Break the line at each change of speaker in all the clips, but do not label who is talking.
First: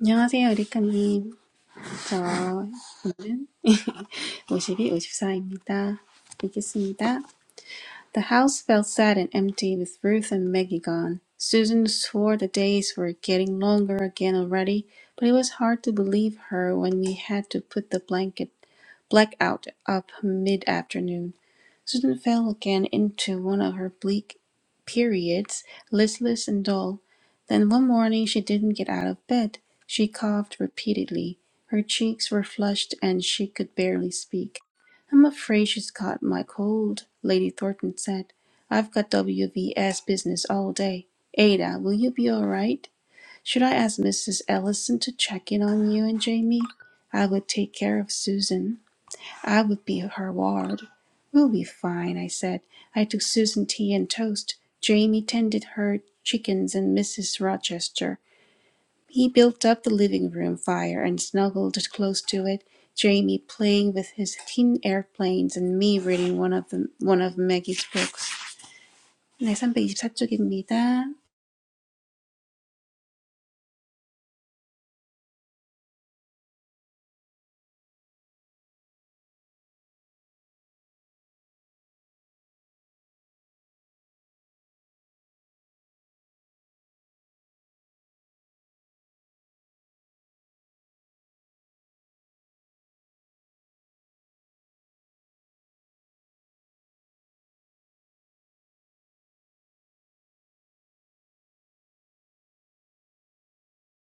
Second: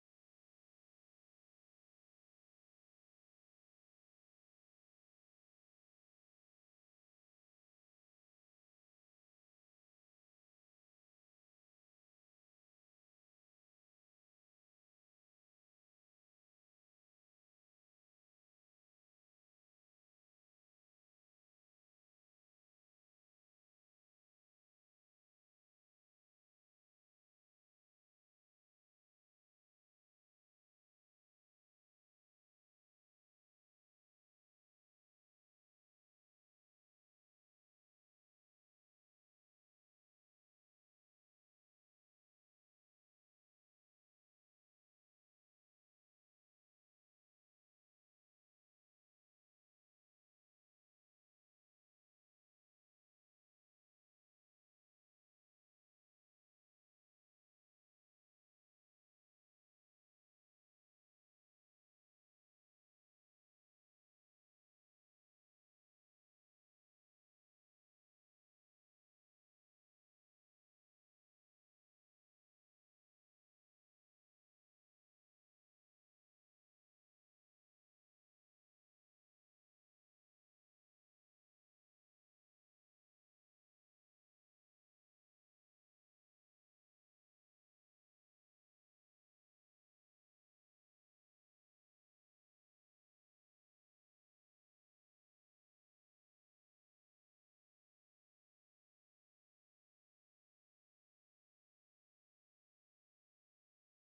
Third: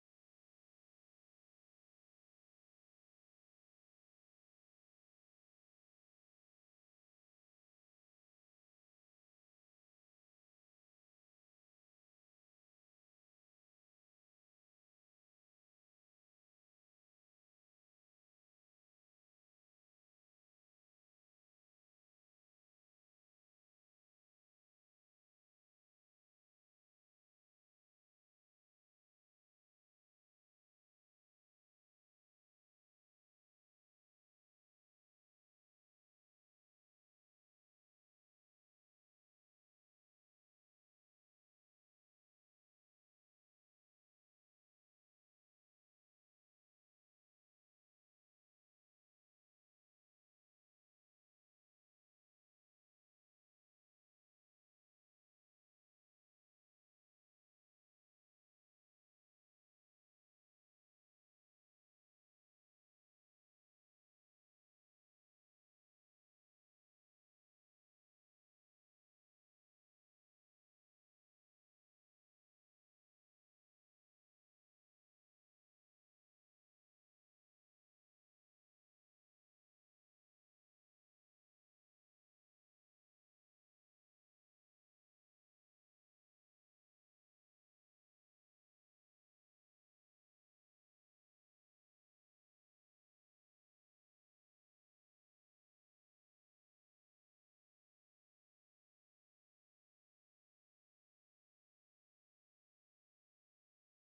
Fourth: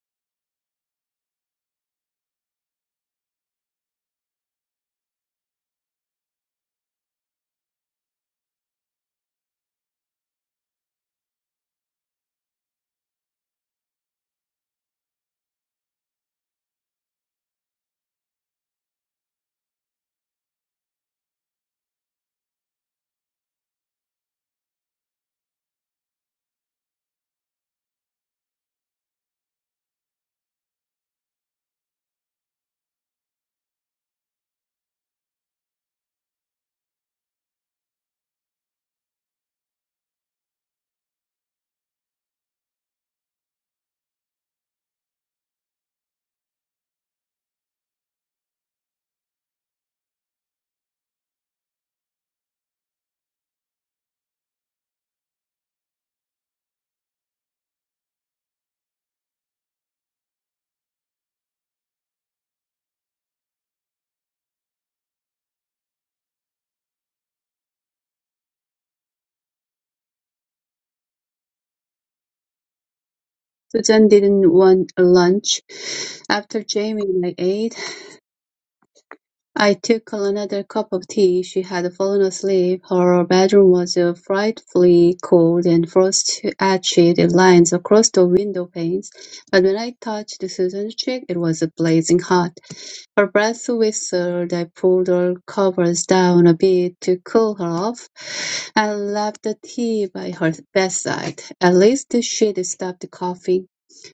안녕하세요, 리카님. 저 오늘은 52, 54입니다. 읽겠습니다. The house felt sad and empty with Ruth and Maggie gone. Susan swore the days were getting longer again already, but it was hard to believe her when we had to put the blanket blackout up mid-afternoon. Susan fell again into one of her bleak periods, listless and dull. Then one morning she didn't get out of bed. She coughed repeatedly. Her cheeks were flushed and she could barely speak. I'm afraid she's caught my cold, Lady Thornton said. I've got WVS business all day. Ada, will you be all right? Should I ask Mrs. Ellison to check in on you and Jamie? I would take care of Susan. I would be her ward. We'll be fine, I said. I took Susan tea and toast. Jamie tended her chickens and Mrs. Rochester. He built up the living room fire and snuggled close to it, Jamie playing with his tin airplanes and me reading one of, the, one of Maggie's books. 네, 삼백이십사 쪽입니다.
Susan didn't want lunch. After Jamie and I ate, I took another cup of tea. She had fallen asleep. Her bedroom was uh, frightfully cold and frost etched lines across the window panes, but when I touched Susan's cheek, it was blazing hot. Her breath whistled. I pulled her covers down a bit to cool her off and left the tea by her bedside. At least she'd stopped coughing.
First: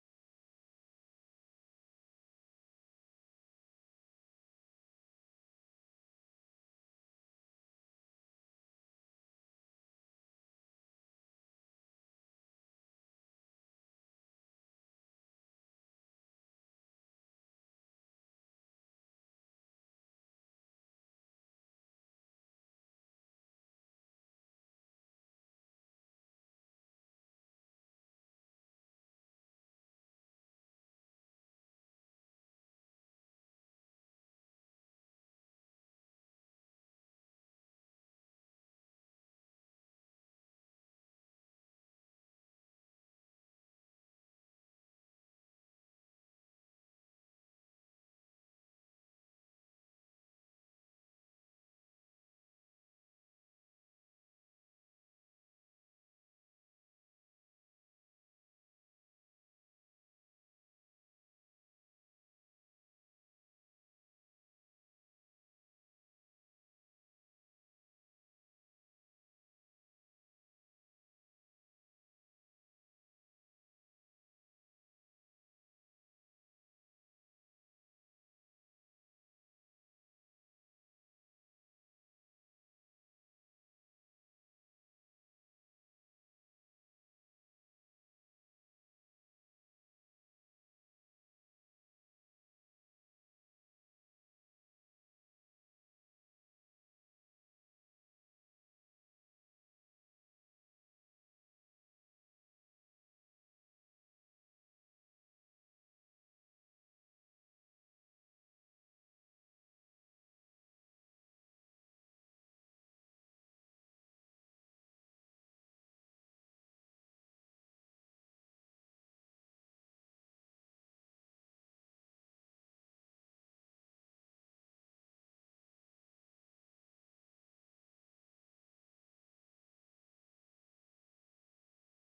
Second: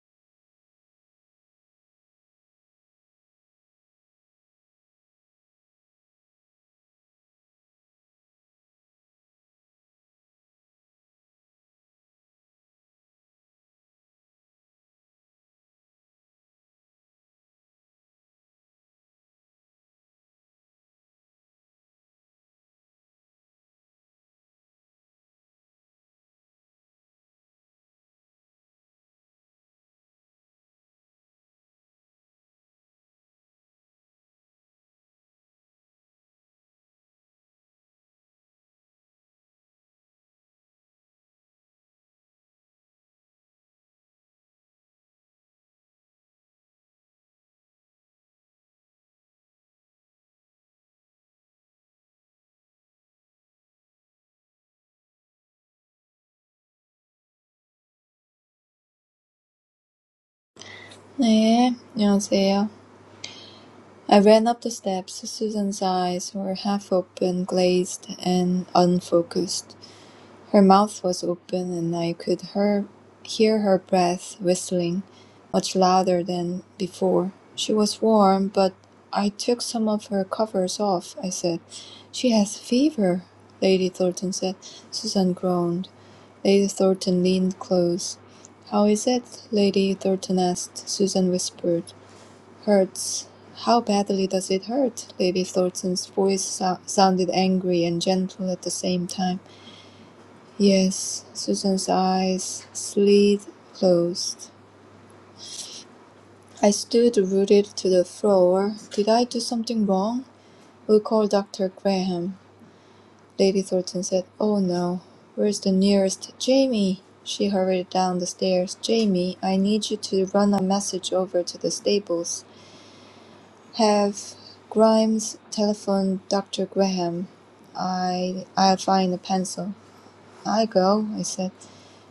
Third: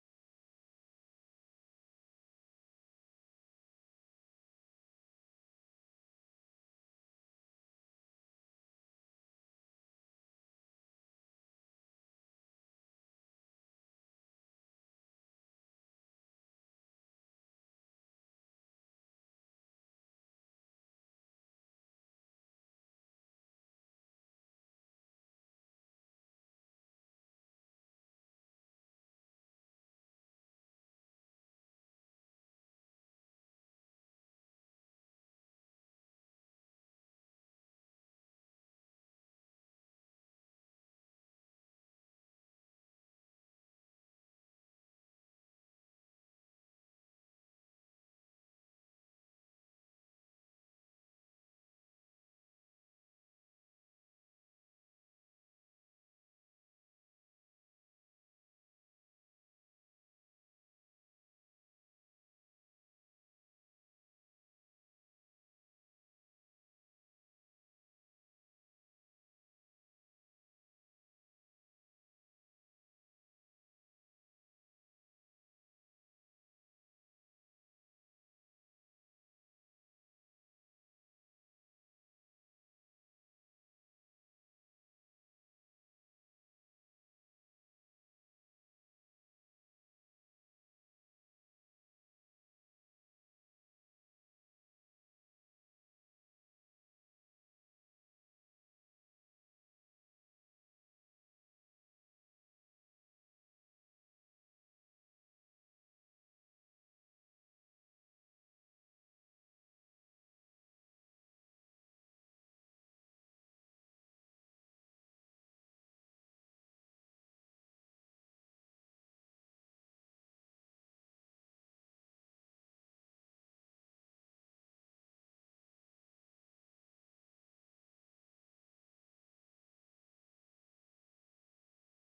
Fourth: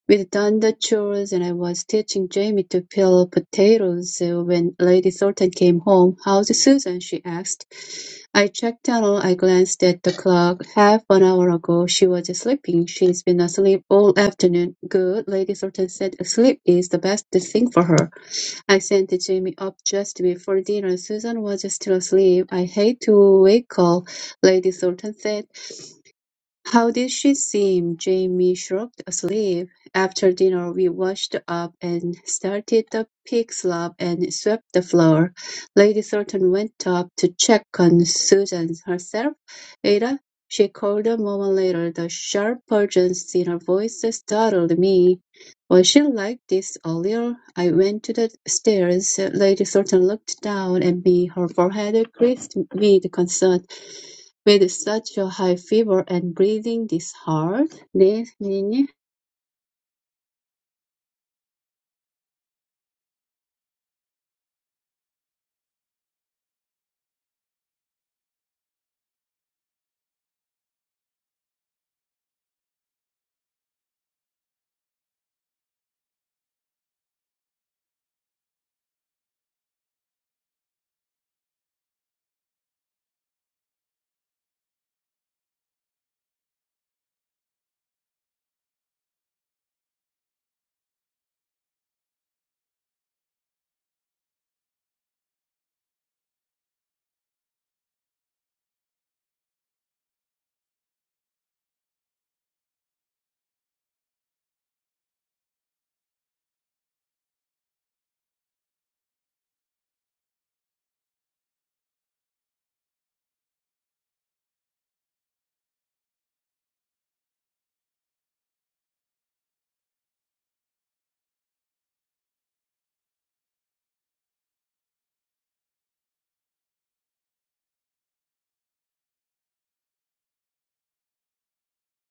We'd done the chores and I was teaching Jamie to peel potatoes so when Lady Thornton came home. "How's Susan?" she asked. I checked tunnel. I glanced at the clock. Half an hour ago, she was sleeping. She's been asleep all afternoon. Good, Lady Thornton said. Sleep is the best thing for her. I sent Jamie up just before dinner. Susan was still asleep. I hate to wake her, Lady Thornton said. How did she seem? Jamie shrugged. Asleep. After dinner, we washed up and started the pig slop and swept the floor. Lady Thornton went up to check on Susan herself. Ada, she called a moment later. The sharp urgency in her voice startled me. Was she like this earlier? I went to the stairs. Lady Thornton looked down at me. Her forehead creased with concern. With such a high fever and breathing this hard, Lenin,
네, 안녕하세요. I ran up the steps. Susan's eyes were half open, glazed, and unfocused. Her mouth was open, and I could her, hear her breath whistling, much louder than before. She was warm, but I took some of her covers off, I said. She has fever, Lady Thornton said. Susan groaned. Lady Thornton leaned close. How is it? Lady Thornton asked. Susan whispered. Hurts. How badly does it hurt? Lady Thornton's voice so- sounded angry and gentle at the same time. Yes, Susan's eyes slid closed. I stood rooted to the floor. Did I do something wrong? We'll call Dr. Graham. Lady Thornton said, Oh no. Where's the nearest Jamie? She hurried down the stairs. Jamie, I need you to run a message over to the stables. Have Grimes telephone Dr. Graham. I, I'll find a pencil. I go, I said.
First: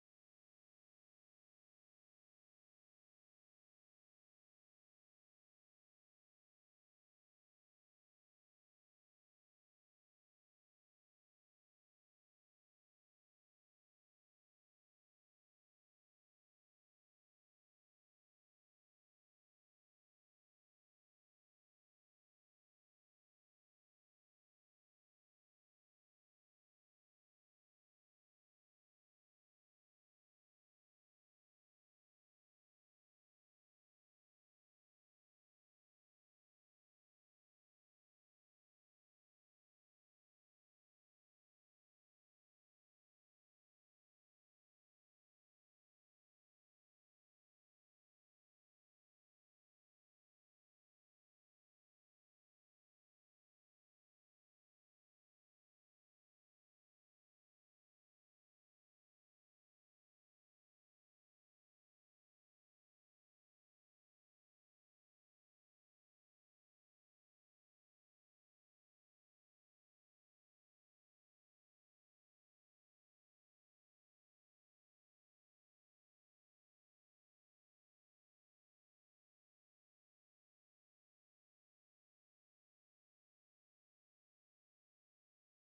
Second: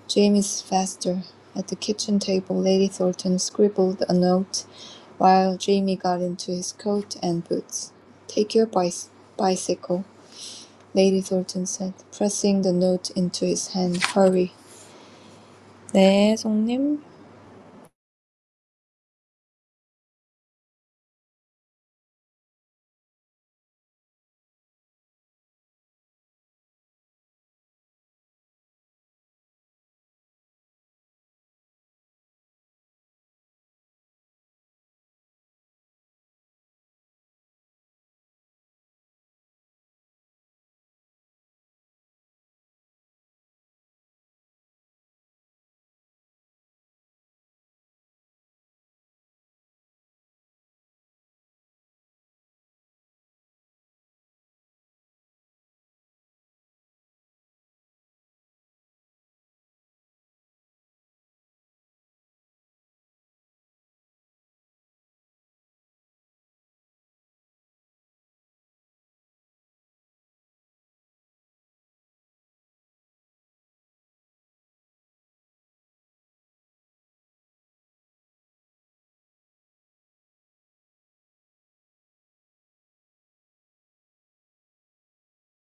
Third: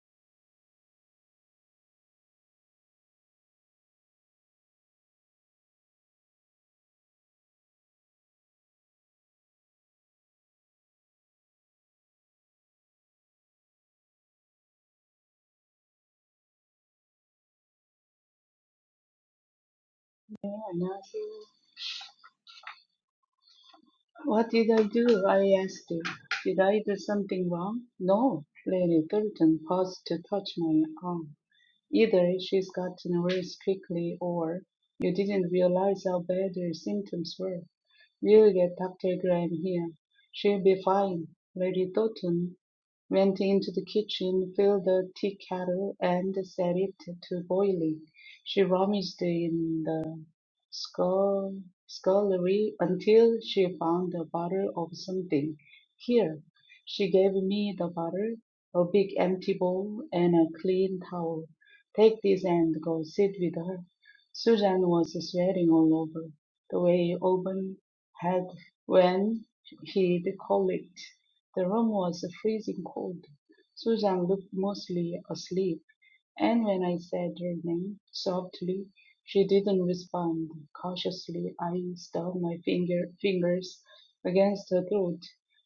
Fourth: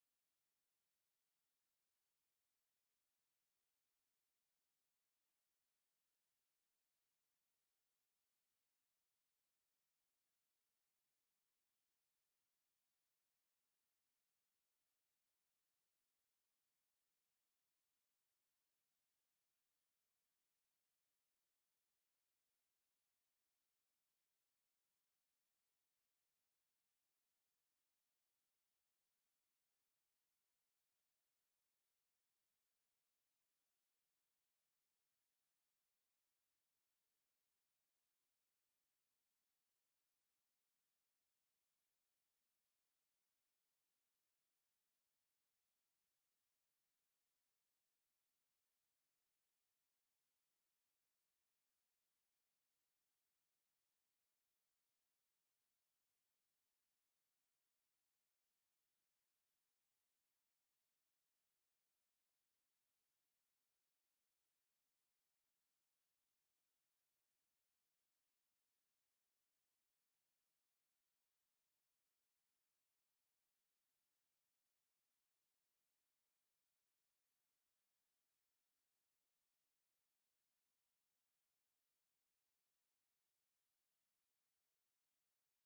Jamie's faster. At the kitchen table, Lady Thornton scribbled a note while Jamie got into his coat and boots. Take your bicy bicycle, Lady Thornton said, pressing the note into his hand. Hurry. 네, 송님.
Another, what did I do? I asked. Did I do something wrong? No, Lady Thornton paused to touch my arm. Either she's gotten worse quickly or you didn't realize how bad her symptoms were. We'll get Dr. Graham here. She'll be fine. Lady Thornton went into the kitchen, filled the tea kettle, and set it to boiling. She rummaged in the schol- scholarly until she found the bottle of something. Here, she gave me the bottle, a big empty bowl, and a clean towel. Take this and go sit with her. Susan was sweating all over. The way Oban had when he'd colicked. The room was freezing cold. Susan looked mostly asleep. And when I said her name softly, she didn't respond. Cautiously, I stubbed my finger, fingers against her throat.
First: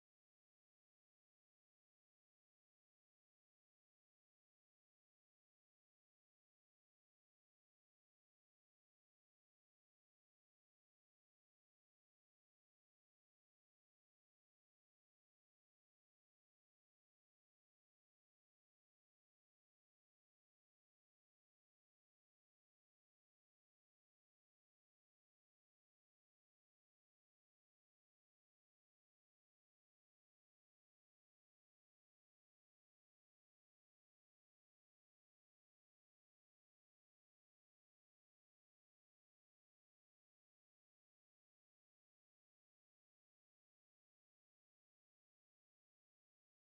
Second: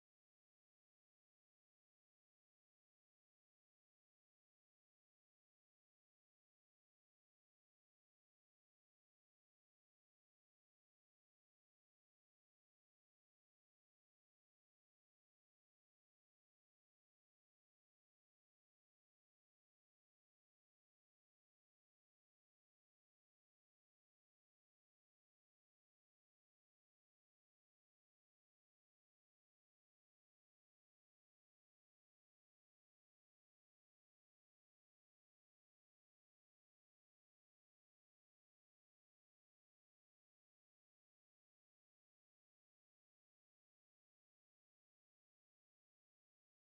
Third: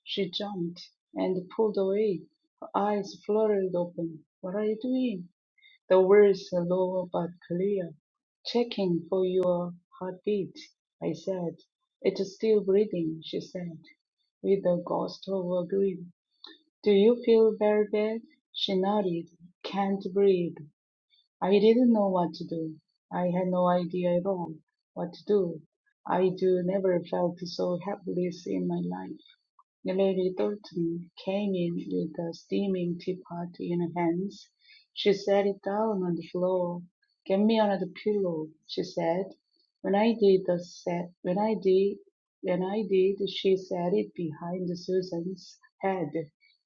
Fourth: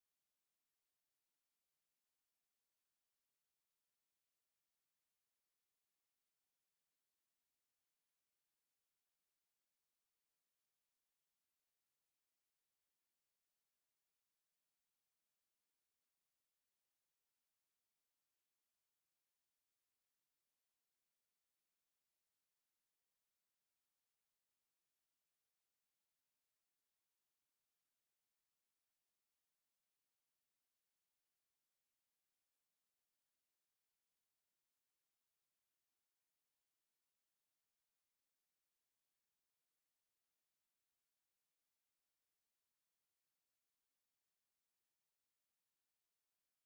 She jumped and pulled away. Her eyes fluttered open. What are you doing? The words are low but clear. Checking for your heartbeat, I said. It's still breathing, she said, with a ghost of a grin. Do you feel very bad? She nodded. Can't breathe. I didn't know what to do. I had no idea at all what to do. I do never felt so helpless in my life. Lady Doughton came in with a steaming teapot in her hands. She set it down on the floor. "Get me another pillow," she said. When I did, the set, when I did, when I did, she set it behind Susan's head.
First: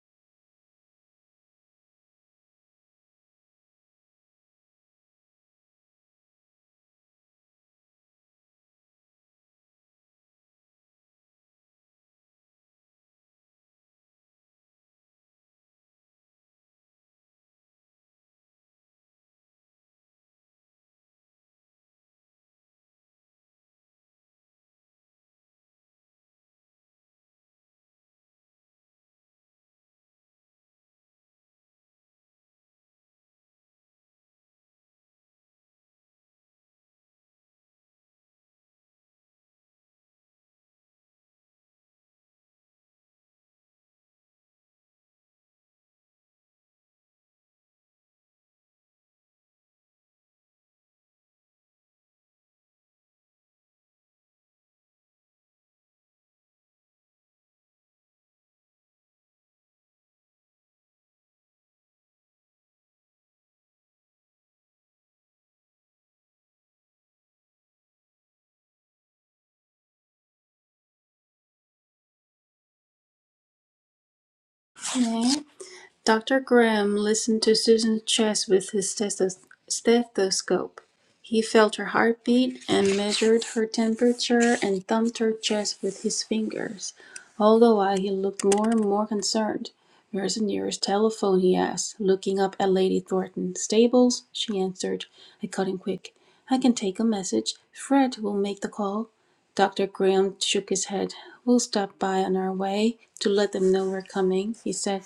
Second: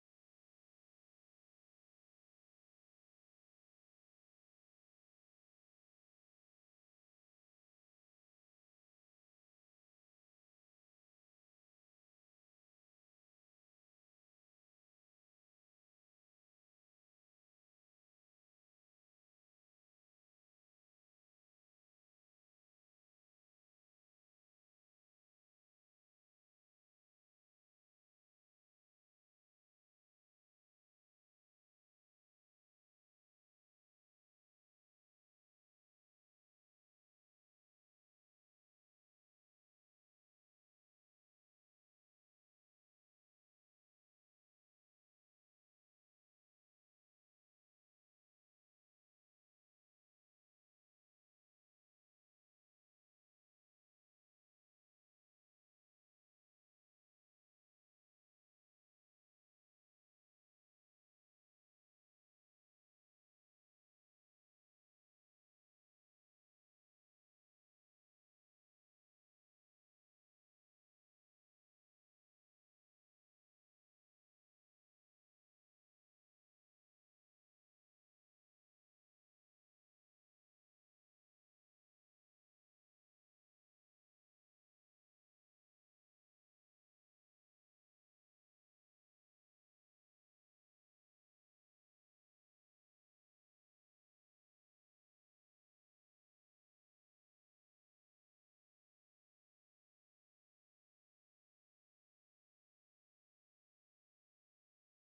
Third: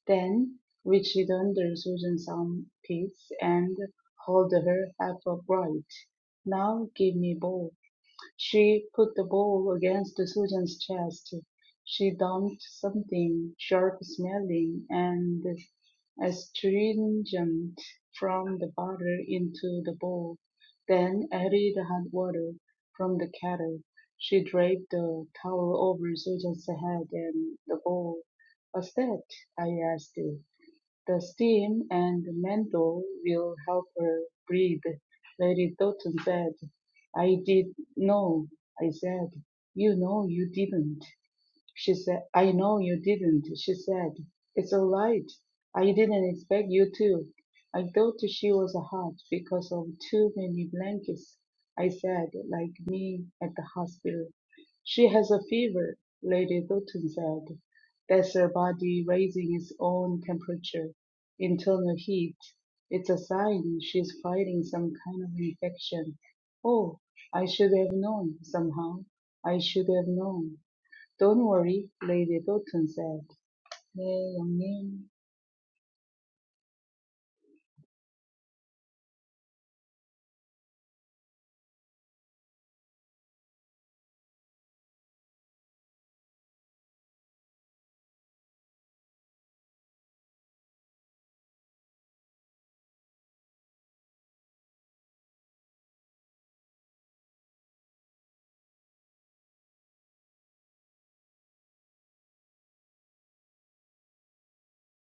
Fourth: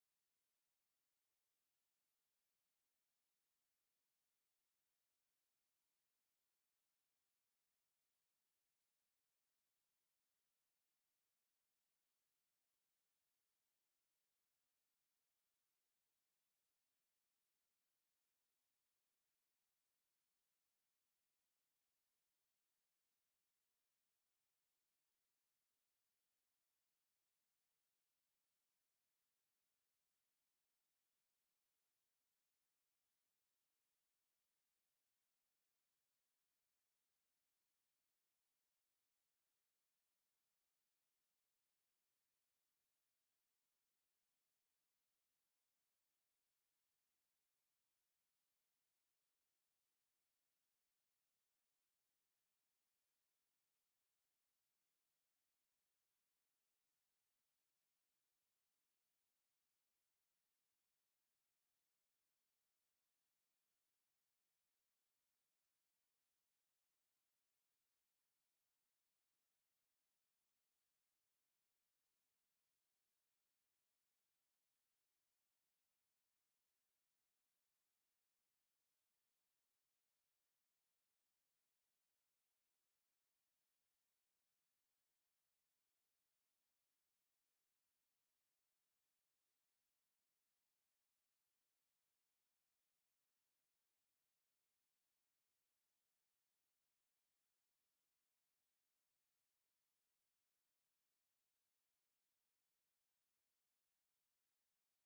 Then reached under Susan's armpits and held her half upright. "Now give me both," She put the bowl against Susan's chest. She dumped something sharp-smelling and astringent from the bottle into the bowl, then added hot water from the kettle. She draped the towel over Susan's head and the bowl. "What's that?" I asked. The steam and mantle will help her breathe. Lady Doughton said. "I did know," I said. "You know you didn't." She said, I know you didn't. She said, It's all right. I didn't expect you to. I thought she was hot because of too many blankets. I said, like me at the hospital. She has a fever, Lady Doughton said. That's her body raising its own temperature, internal heat. It's a sign she's fighting some kind of infection. Oh, I should have known somehow. I should have known. "Don't worry," Lady Doughton said. 네, 영님.
네. Dr. Graham listened to Susan's chest with his stethoscope. He felt her heartbeat and measured her temperature and thumped her chest with his fingers. All the while, he looked more and more concerned. Where's the nearest telephone? he asked, looking up at Lady Thornton. Stables, she answered. I cut in quick. I can take a message. Fred will make the call. Dr. Graham shook his head. We'll stop by on our way to let them know we're coming, he said.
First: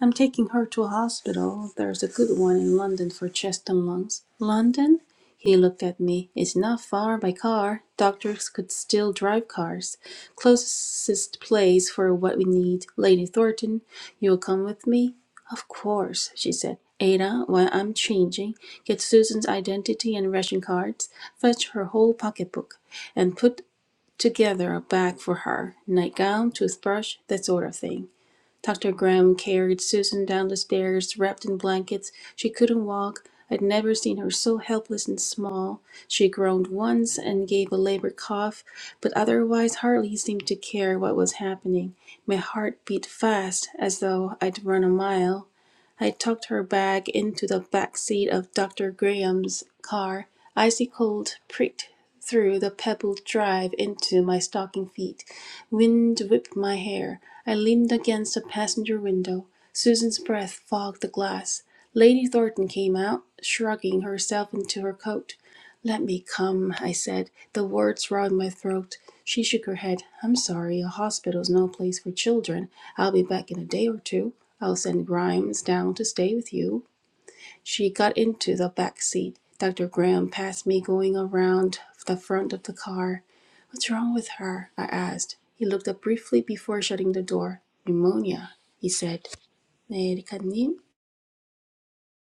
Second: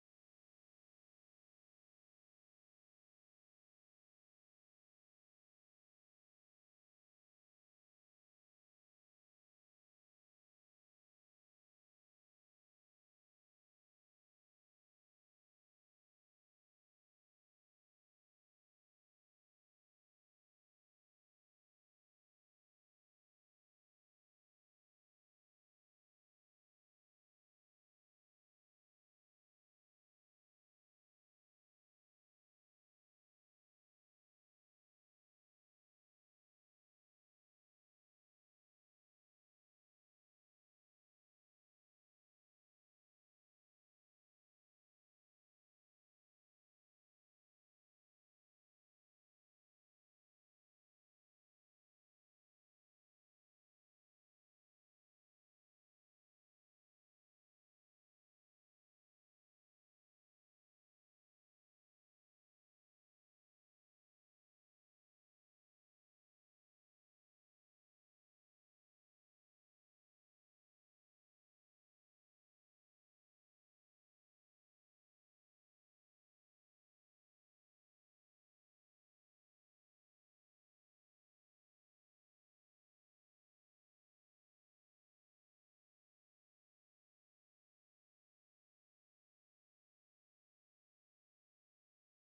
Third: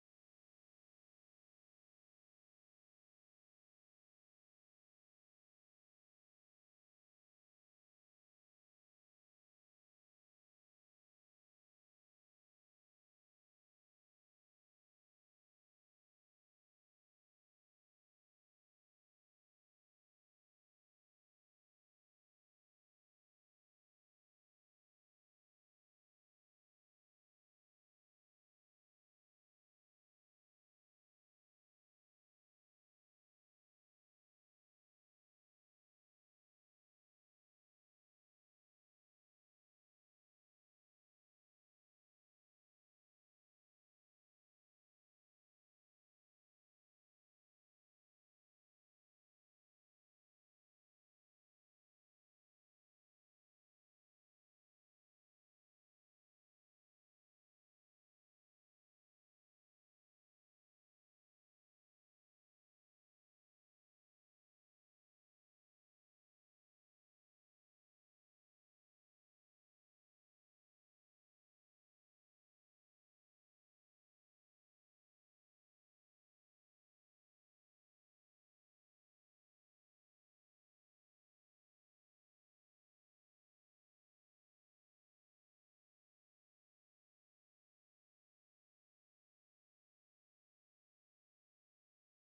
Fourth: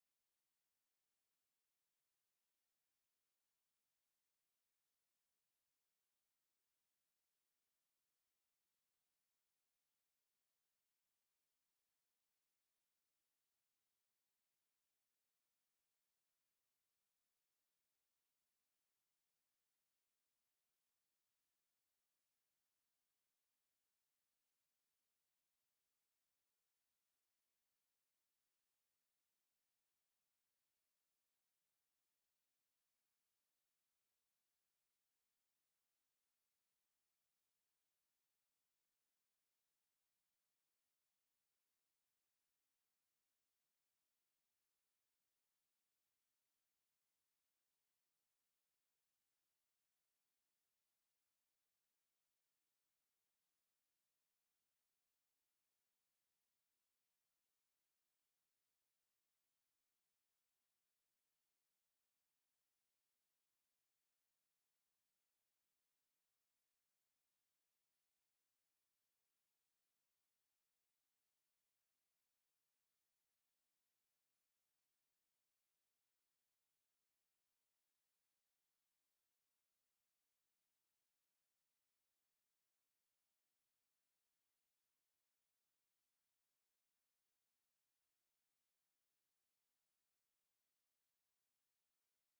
I'm taking her to a hospital. There's a good one in London for chest and lungs. London? He looked at me. It's not far by car. Doctors could still drive cars. Closest place for what we need. Lady Thornton, you'll come with me? Of course, she said. Ada, while I'm changing, get Susan's identity and ration cards, fetch her whole pocketbook, and put together a bag for her nightgown, toothbrush, that sort of thing. Dr. Graham carried Susan down the stairs, wrapped in blankets. She couldn't walk. I'd never seen her so helpless and small. She groaned once and gave a labor cough, but otherwise hardly seemed to care what was happening. My heart beat fast, as though I'd run a mile. I tucked her bag into the back seat of Dr. Graham's car. Icy cold pricked through the pebbled drive into my stocking feet. Wind whipped my hair. I leaned against a passenger window. Susan's breath fogged the glass. Lady Thornton came out, shrugging herself into her coat. Let me come, I said. The words raw in my throat. She shook her head. I'm sorry, a hospital's no place for children. I'll be back in a day or two. I'll send Grimes down to stay with you. She got into the back seat. Dr. Graham passed me going around the front of the car. What's wrong with her? I asked. He looked up briefly before shutting the door. Pneumonia, he said. "네, 리카님."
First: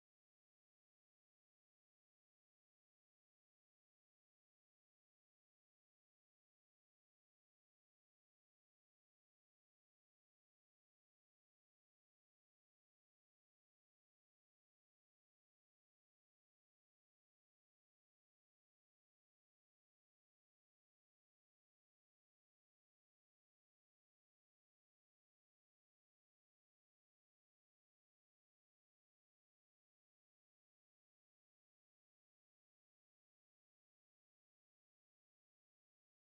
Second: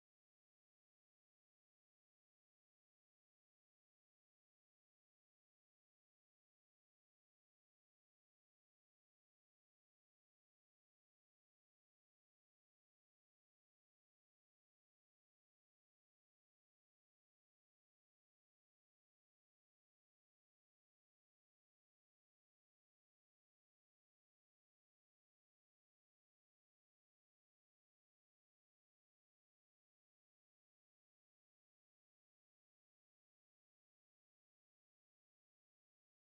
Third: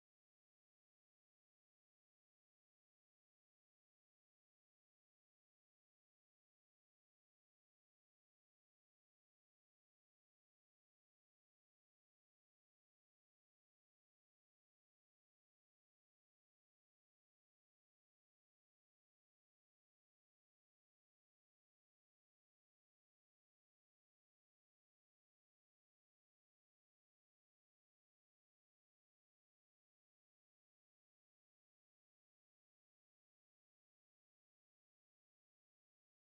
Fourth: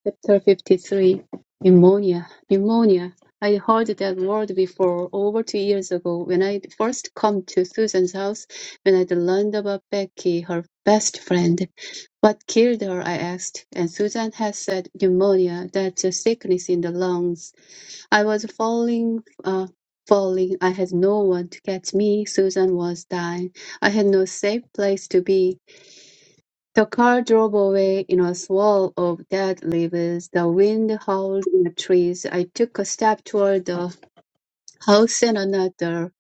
chapter 53, pneumonia, pneumonia. I heard that word before over two years ago when I first come to Susan's house when I learned about Becky, her best friend. What killed her, I asked, and Susan had said pneumonia, that's a sickness in the lungs. I was falling, uh, falling. I had no one to catch me. Susan was dying. I had no safe place to be. The car drove away in a swirl of dead leaves. The wind howled in the trees. I took a step toward the house and another.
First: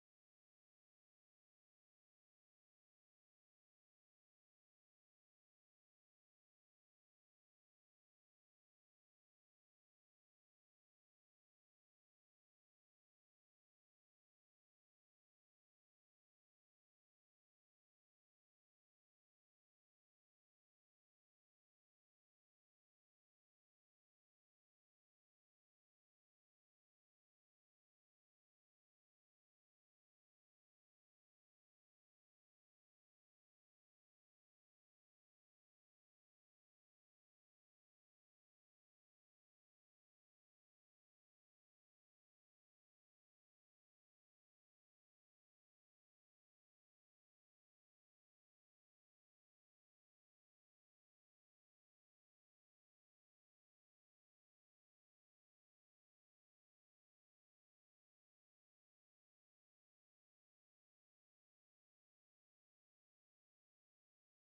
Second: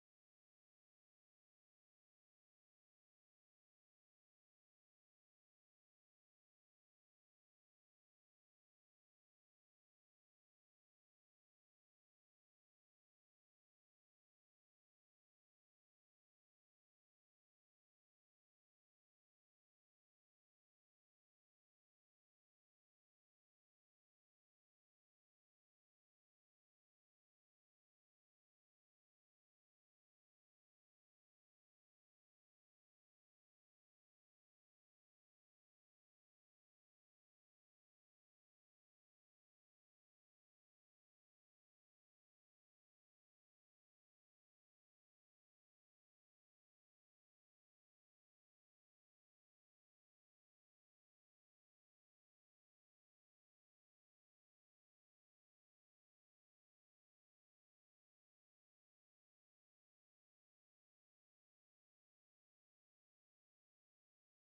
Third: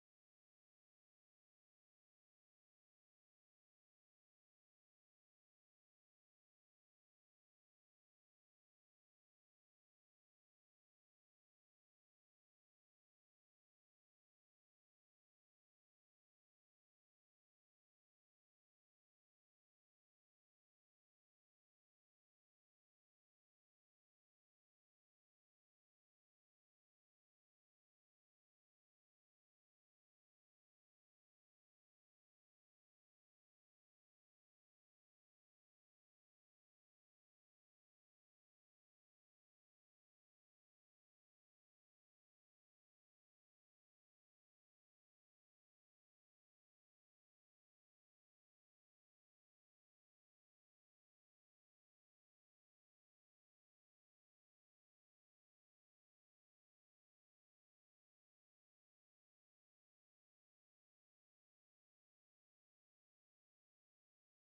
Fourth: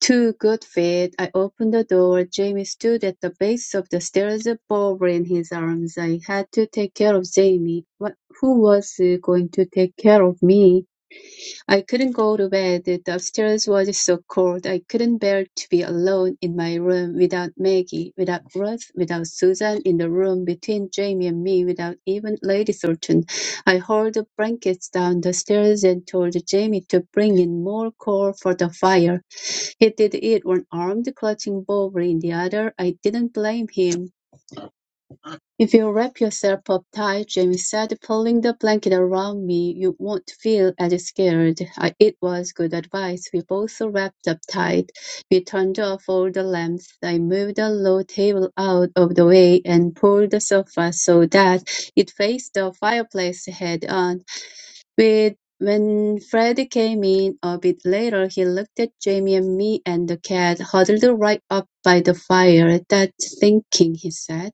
Two good feet. I opened the door. Jamie stood at the base of the stairs, a ball in his arms. I had to take care of Jamie. What, who was going to take care of me? I couldn't go to bed. The upstairs was so cold. I couldn't bear to be alone in my room without Maggie, without Ruth, without Susan in the room between Jamie and me, without even Lady Thornton. I hauled the blankets down the stairs and told Jamie to bring in more coal for the fire. He did it one armed, clutching Bobby in the other. I didn't blame him. If you wrap yourself up tight, Jamie said, pulling the blanket around me, you won't feel as scared. I, it was good advice. We both wrapped up tight. We turned off all the lamps. I moved the low table out of the way and pulled the sofa so that it faced the fireplace head on. With when Freddy came in a bit later, he looked at Jamie and me, and the cat huddled right up by the fire. That's thinking, he said.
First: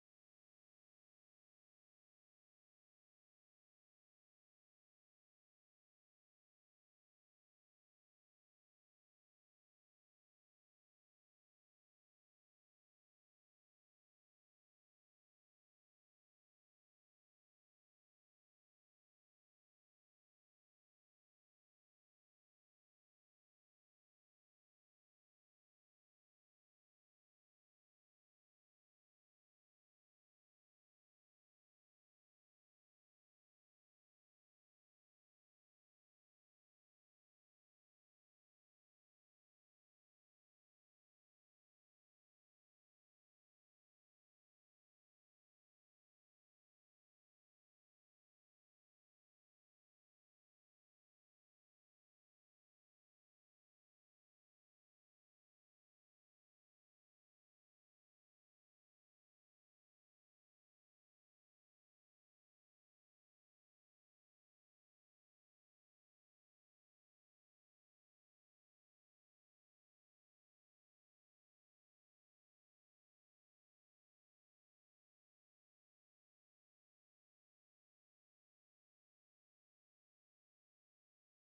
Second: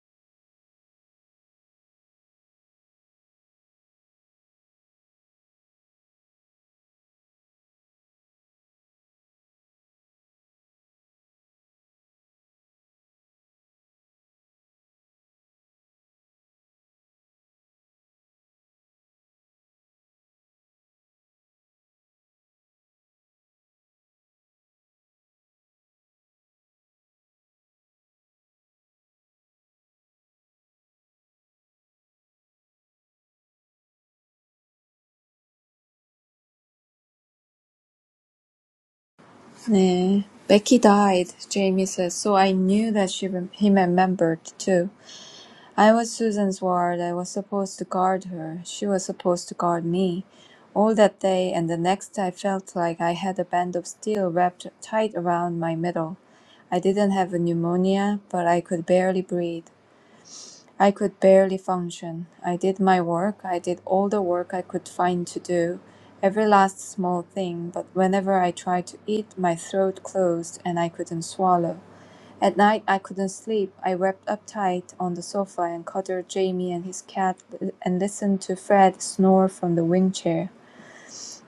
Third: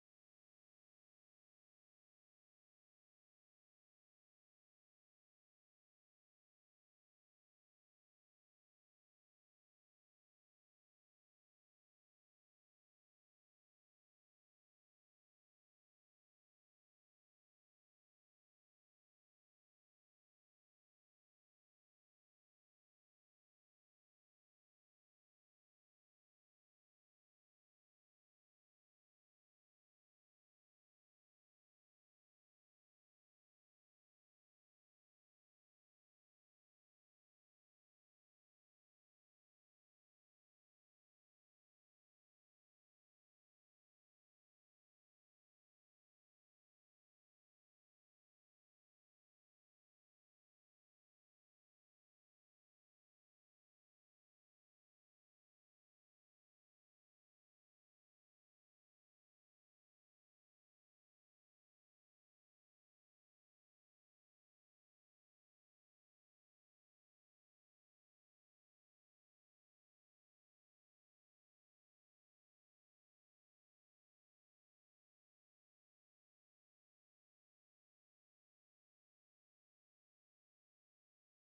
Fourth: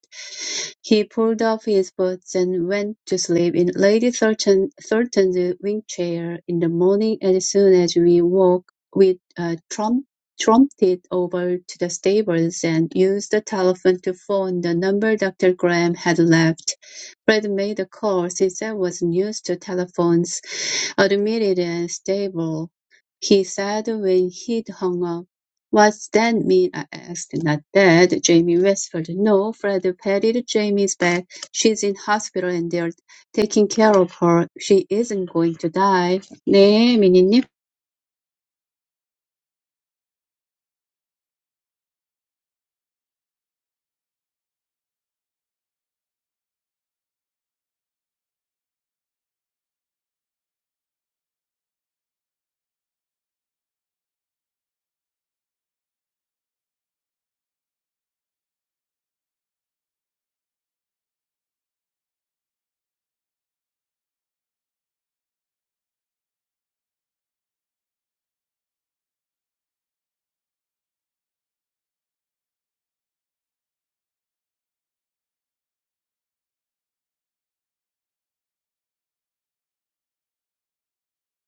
He pulled off his boots and went to sleep in Lady Thornton, Thornton's wing chair. In the morning, as soon as we woke, we uh, trum- trumpeted over to the stables and used the telephone to phone the number Dr. Graham had left. Fred made a call. since Caesar was used to telephones, Admitted and stable. He said when he'd hung up. What's that mean? I asked. Not dead, Jamie whispered. No, Fred patted Jamie's back. She's in hospital and they're taking care of her. She isn't going to die. 네, 미니님.
네. Becky died, Jamie said, so I knew that she rem- he remembered too. I was Susan's ward. I was supposed to guard her. She was supposed to guard me. All that day and the next, I felt like I had a band of steel wrapped tight around my middle. I didn't have a pneumonia, but I could barely breathe. I could barely function. I did my work. I did all the work I could find to do, every last small thing, but whenever I tried to eat, my throat closed and I couldn't swallow. At night, I couldn't sleep. I wrapped up tight on the sofa and cuddled Jamie and his cat and listened to Fred snore from the wing chair.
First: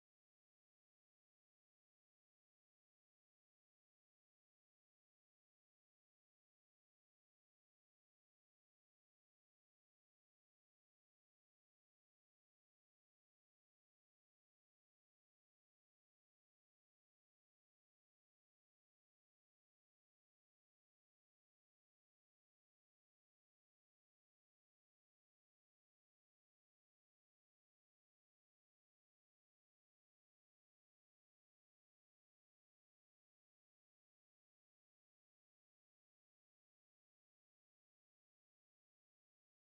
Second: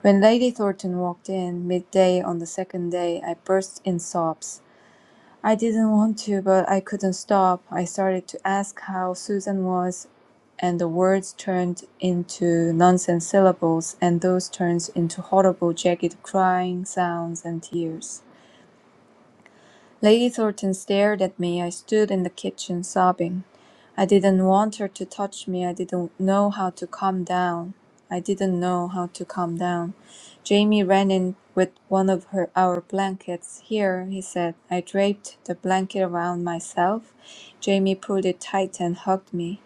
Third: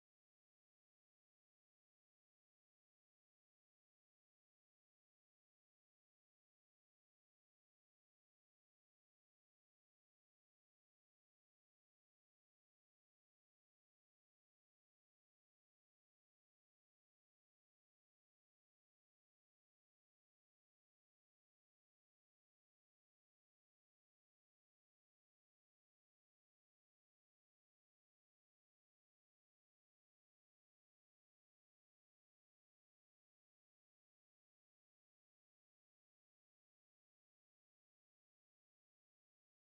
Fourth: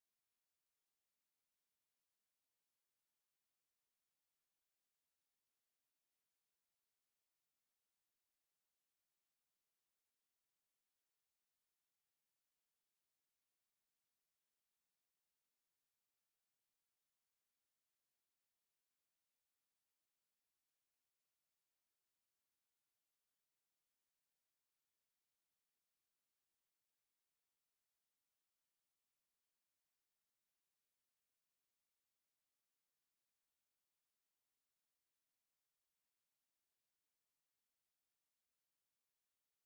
When Lady Thornton walked in midday on the second day, I burst in sobs. I didn't want to, but I couldn't stop. I started to ask how Susan was, and the words turned into nonsense syllables, and those turned into horrible, jagged crying sounds and tears. Lady Thornton stared at me. I stood in the kitchen sobbing. I didn't want her to touch me. I didn't know how to calm down. I didn't know how to calm down. Jamie ran in with one of her our blankets. Here, he said. I draped the blanket around myself. Jamie pulled it tight and hugged me.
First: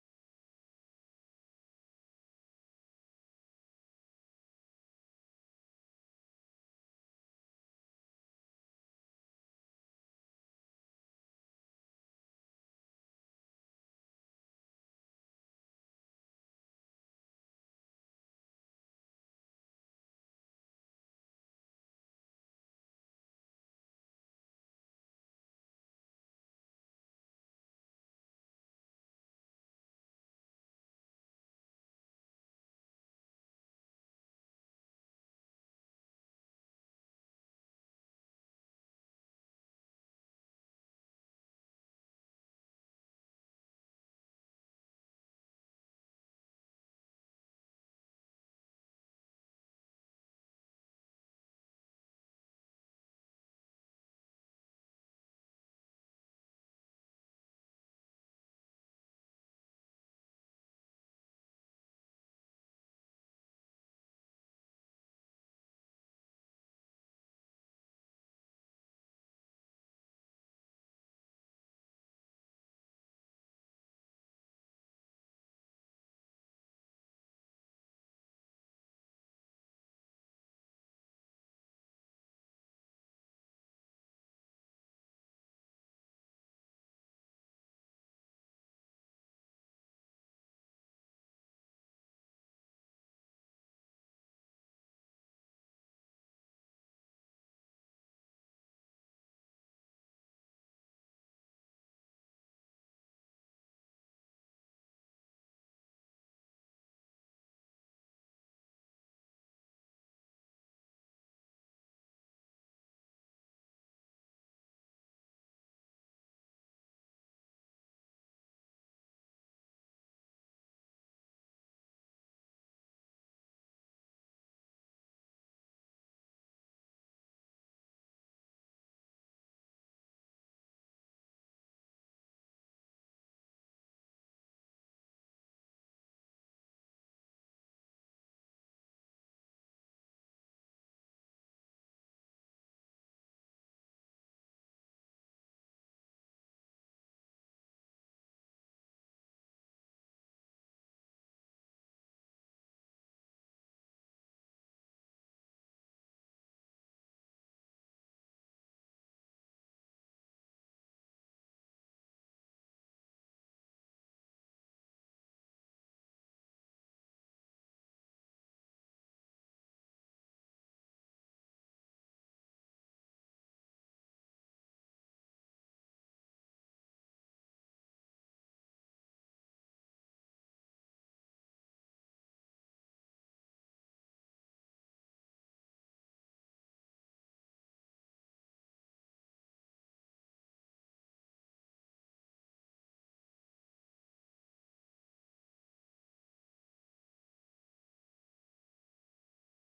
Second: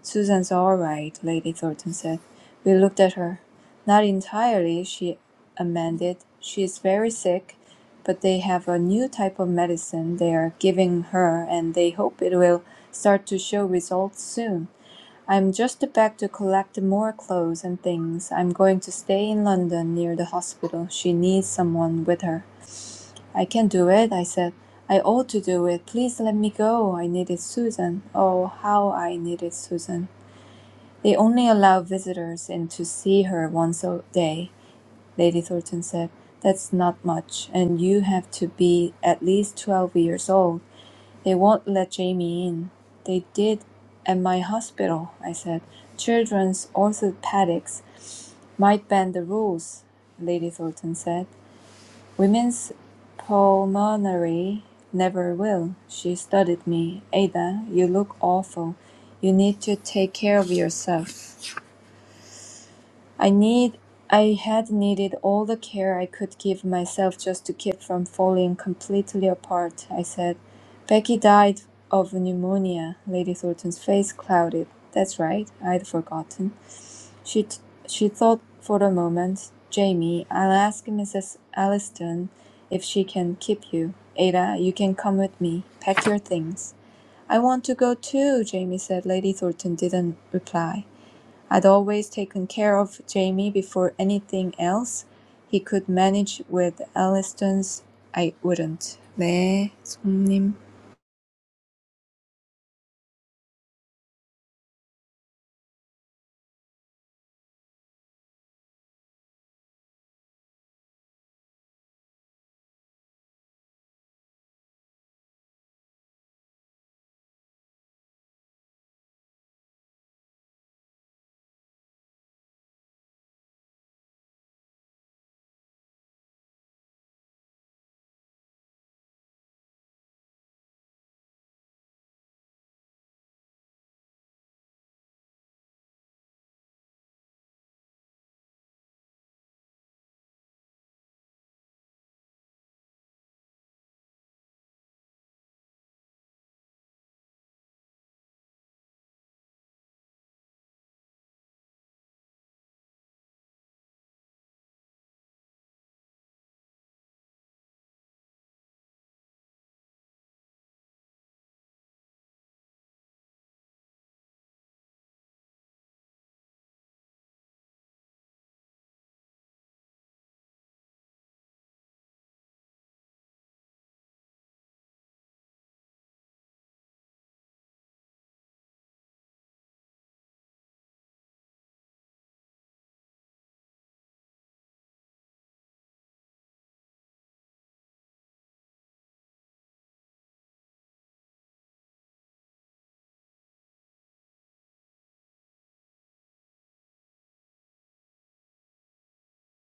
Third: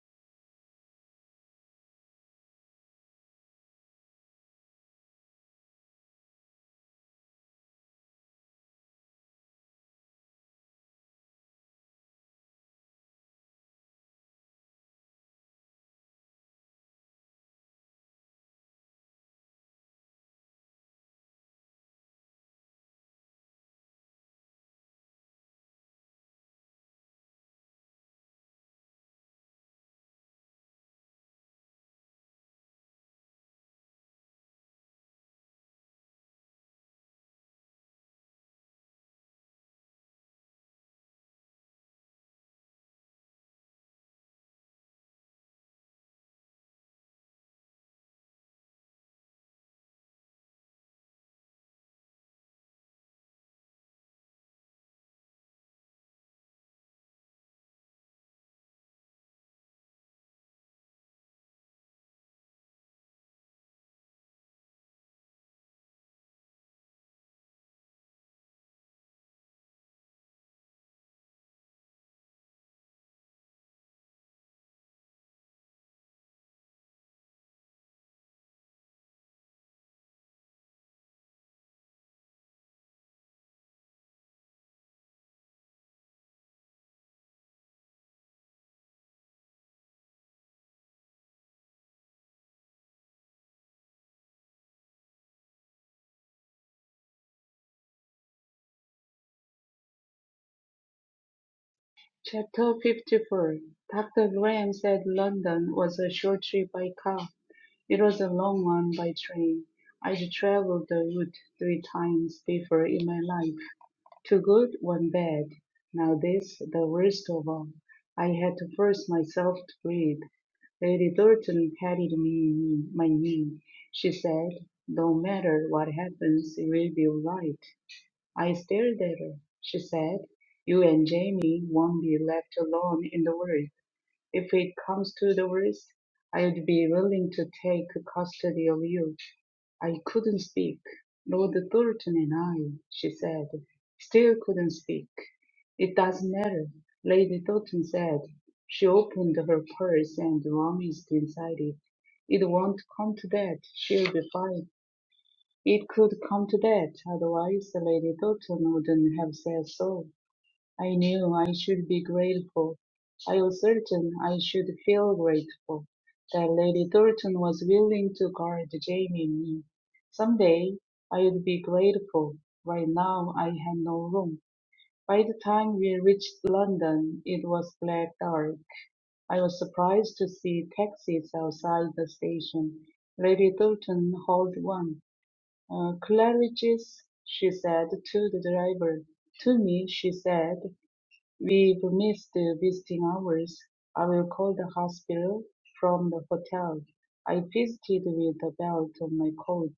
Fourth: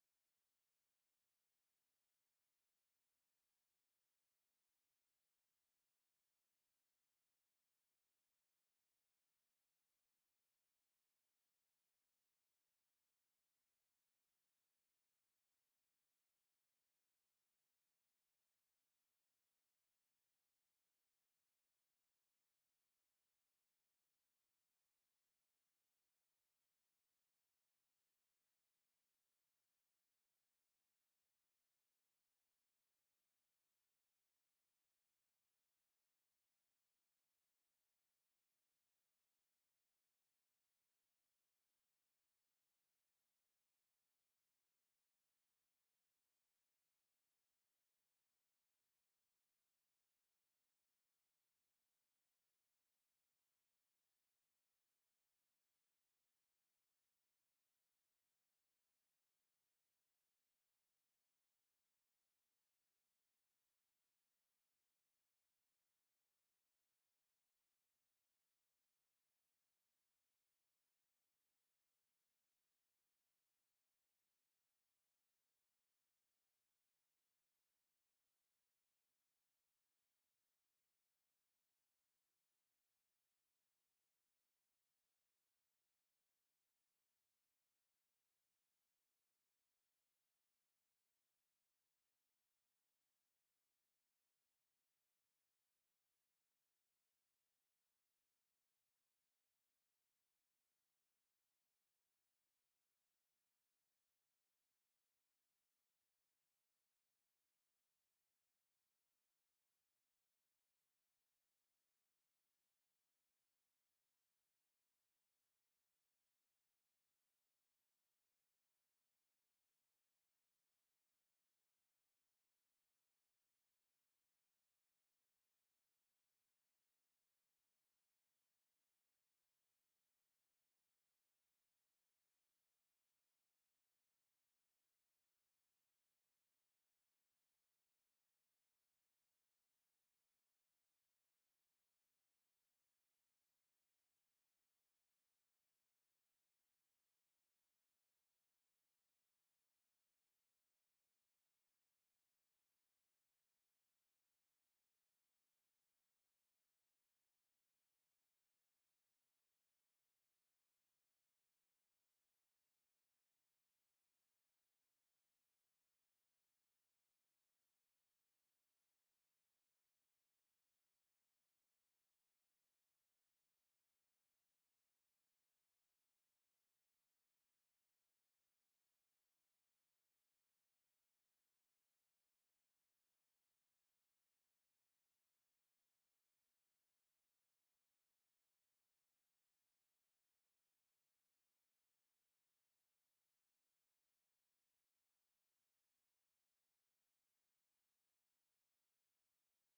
Susan's all right, Lady Thornton said. We looked at her. Not entirely, she amended. She is very sick but they have a new type of medicine they are giving her and they hope it will start to show results soon. I'm just back to collect more clothes and things. I'm going to stay in London near the hospital. She needs someone with her. I can do it, I said. I ought to do it. Please let me go. I needed Susan. Oh, how I needed Susan. They only allow visitors in to see her once a day. Lady Thornton said. That's not much, and you have to be at least 12 years old. They won't let Jamie in. They did at my hospital, I said. Children's orthopedics might bend the rules, Lady Thornton said. Women's pulmonary never will. She studied me. Ada, you look awful. You need to take care of yourself. I need I had needed all the care I could give myself just to keep from falling completely apart, I said. Becky died of pneumonia. Lady Thornton's face clouded. That's right, I'd forgotten. She t- she thought for a moment. Jamie, I'll ask Mrs. Alliston if she can keep you. Ada, you can come with me. Pack your things. I want to go too, Jamie said. Lady Thornton didn't reply. I'd always taken care of Jamie before anything else. He could manage with Alliston's I wouldn't. 네, 손님.
Chapter 54 Dr. Graham said London was a short trip by car. It was a long one by train. I'd traveled the route three times before in my life. Two good, one bad. Now this, the worst of all. I had to force myself to breathe. Lady Doughton patted me, my knee. She said, no matter what happens, it will be all right. I stared at her. She said, You and Jamie won't be left alone in the world. If it comes to the worst, I'd be willing to take custody of you. I couldn't speak. Lord Thornton and I, she said, still couldn't speak. It doesn't matter, Lady Thornton said. She opened her purse and rummaged inside it. It won't come to that. She'll be fine. It could come to that, otherwise the Lady Doughton wouldn't have said so. I knew I should be grateful. I was certain I should feel grateful that Lady Doughton was willing to guard Jamie and me. Someday I would be grateful. Right now I had no room. By the time we reached London, it was black dark. I was surprised to see taxis outside the station. Lady Doughton hauled one. Uh, Claridge's, she said to the driver. To me, she said, we've missed the visiting hours. I will call the hospital from the hotel. I visited with the belt on my coat.